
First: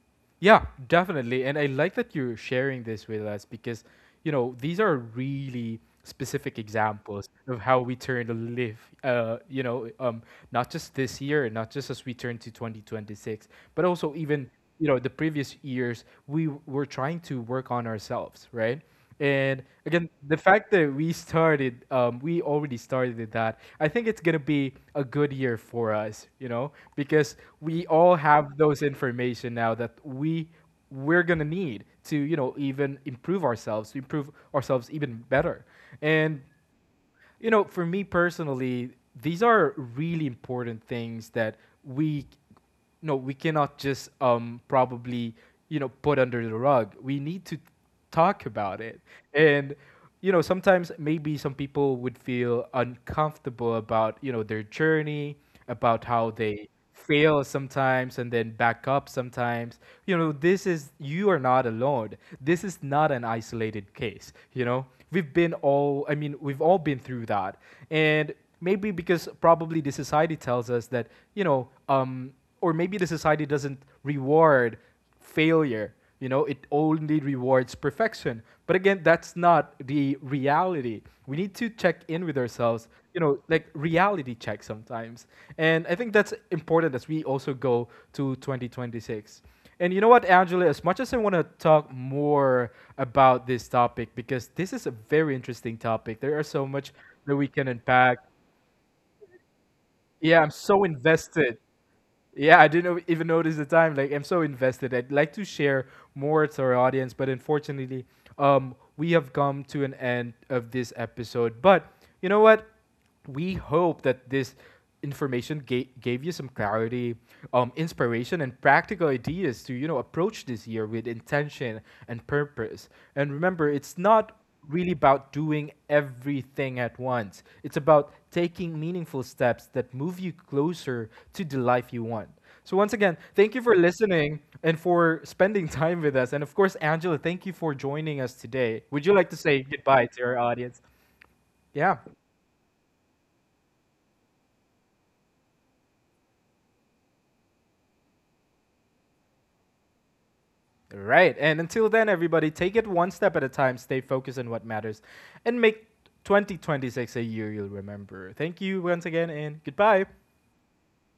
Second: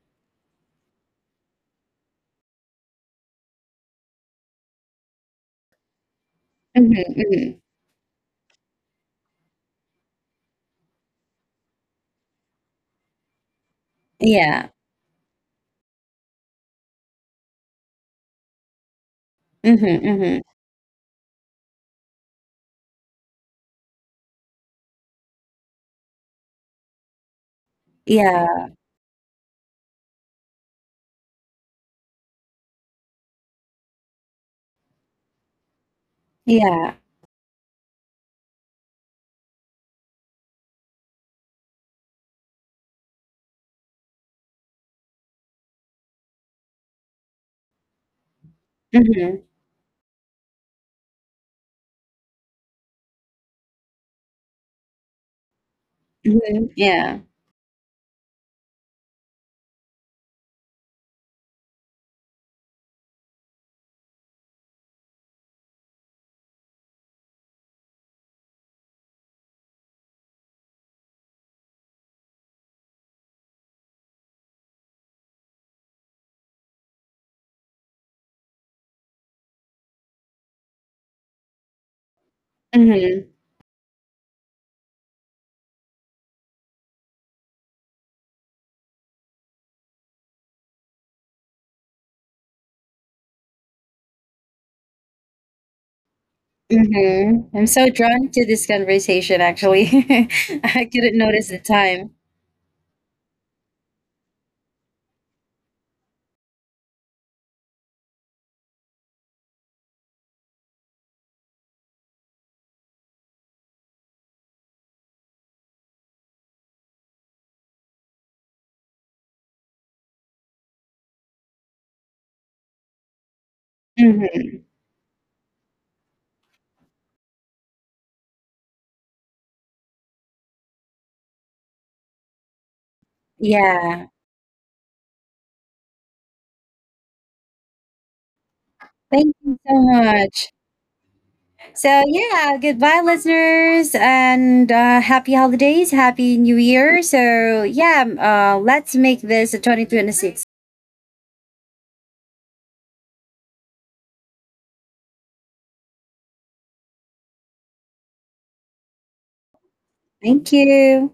Yeah, definitely. And I like that you're sharing this with us because, you know, these are really specific Mhm, examples of mhm. how we turn to live, uh, you know, um, not just this year, not just as we turn to twenty twenty-six, but also even, Yeah. you know, the previous years, we w- were trying to work on ourselves, right? And Mhm, again, the mhm. fact that we started, um, we already started with that. I think it's gonna be a good year for us, you know, because we all have Yeah, those information now that we we're gonna need to, you know, even improve ourselves, to improve ourselves even better. And yeah. you know, for me personally, these are really important things that we no, we cannot just um probably, you know, put under the rug. We need to talk about it. Mhm, And you know, sometimes maybe some people would feel uncomfortable about, you know, their journey, about how they mhm, yeah. fail sometimes and then back up sometimes, you know, this is, you are not alone, this is not an isolated case, you know we've been all I mean we've all been through that. And maybe because probably the society tells us that you know um or maybe the society doesn't reward failure. You know, it only rewards perfection. But again, that's not the reality. We need to check in with ourselves, you Mhm, know, like reality check sometimes. And I think that's important as we also go to twenty twenty-six. And you know what, Angela, as much as I want to talk more about this topic, because this is a very interesting topic, there are so much that mhm. we I'm can so unpack. drawn to this conversation, actually. Yeah, I'm so I couldn't notice the invested. time. Yeah, I didn't o- even notice the time. Like, I'm so invested. I'd like to share more to our audience, but unfortunately, um, we have come to an end of this episode. But you know what? We hope that this information ga- gave you some clarity, um, inspiration, and practical ideas to you know approach this year with intention and purpose. And remember, it's not Mhm, really about doing everything at once. It's about taking meaningful steps that move you closer to the life you want. So, once again, thank you for yeah. listening and for spending time with us. And of course, Angela, thank you for joining us today. Would you like to Thank you say so goodbye to our much. audience? Yeah. So, yeah, goodbye, listeners, and uh, happy holidays, happy new year. So, yeah, um, uh, let's make this a two thousand twenty-six. Right. And until then, everybody, take it one step at a time, stay focused on what matters, and make twenty twenty-six a year you'll remember. Thank you once again, and goodbye. Thank you.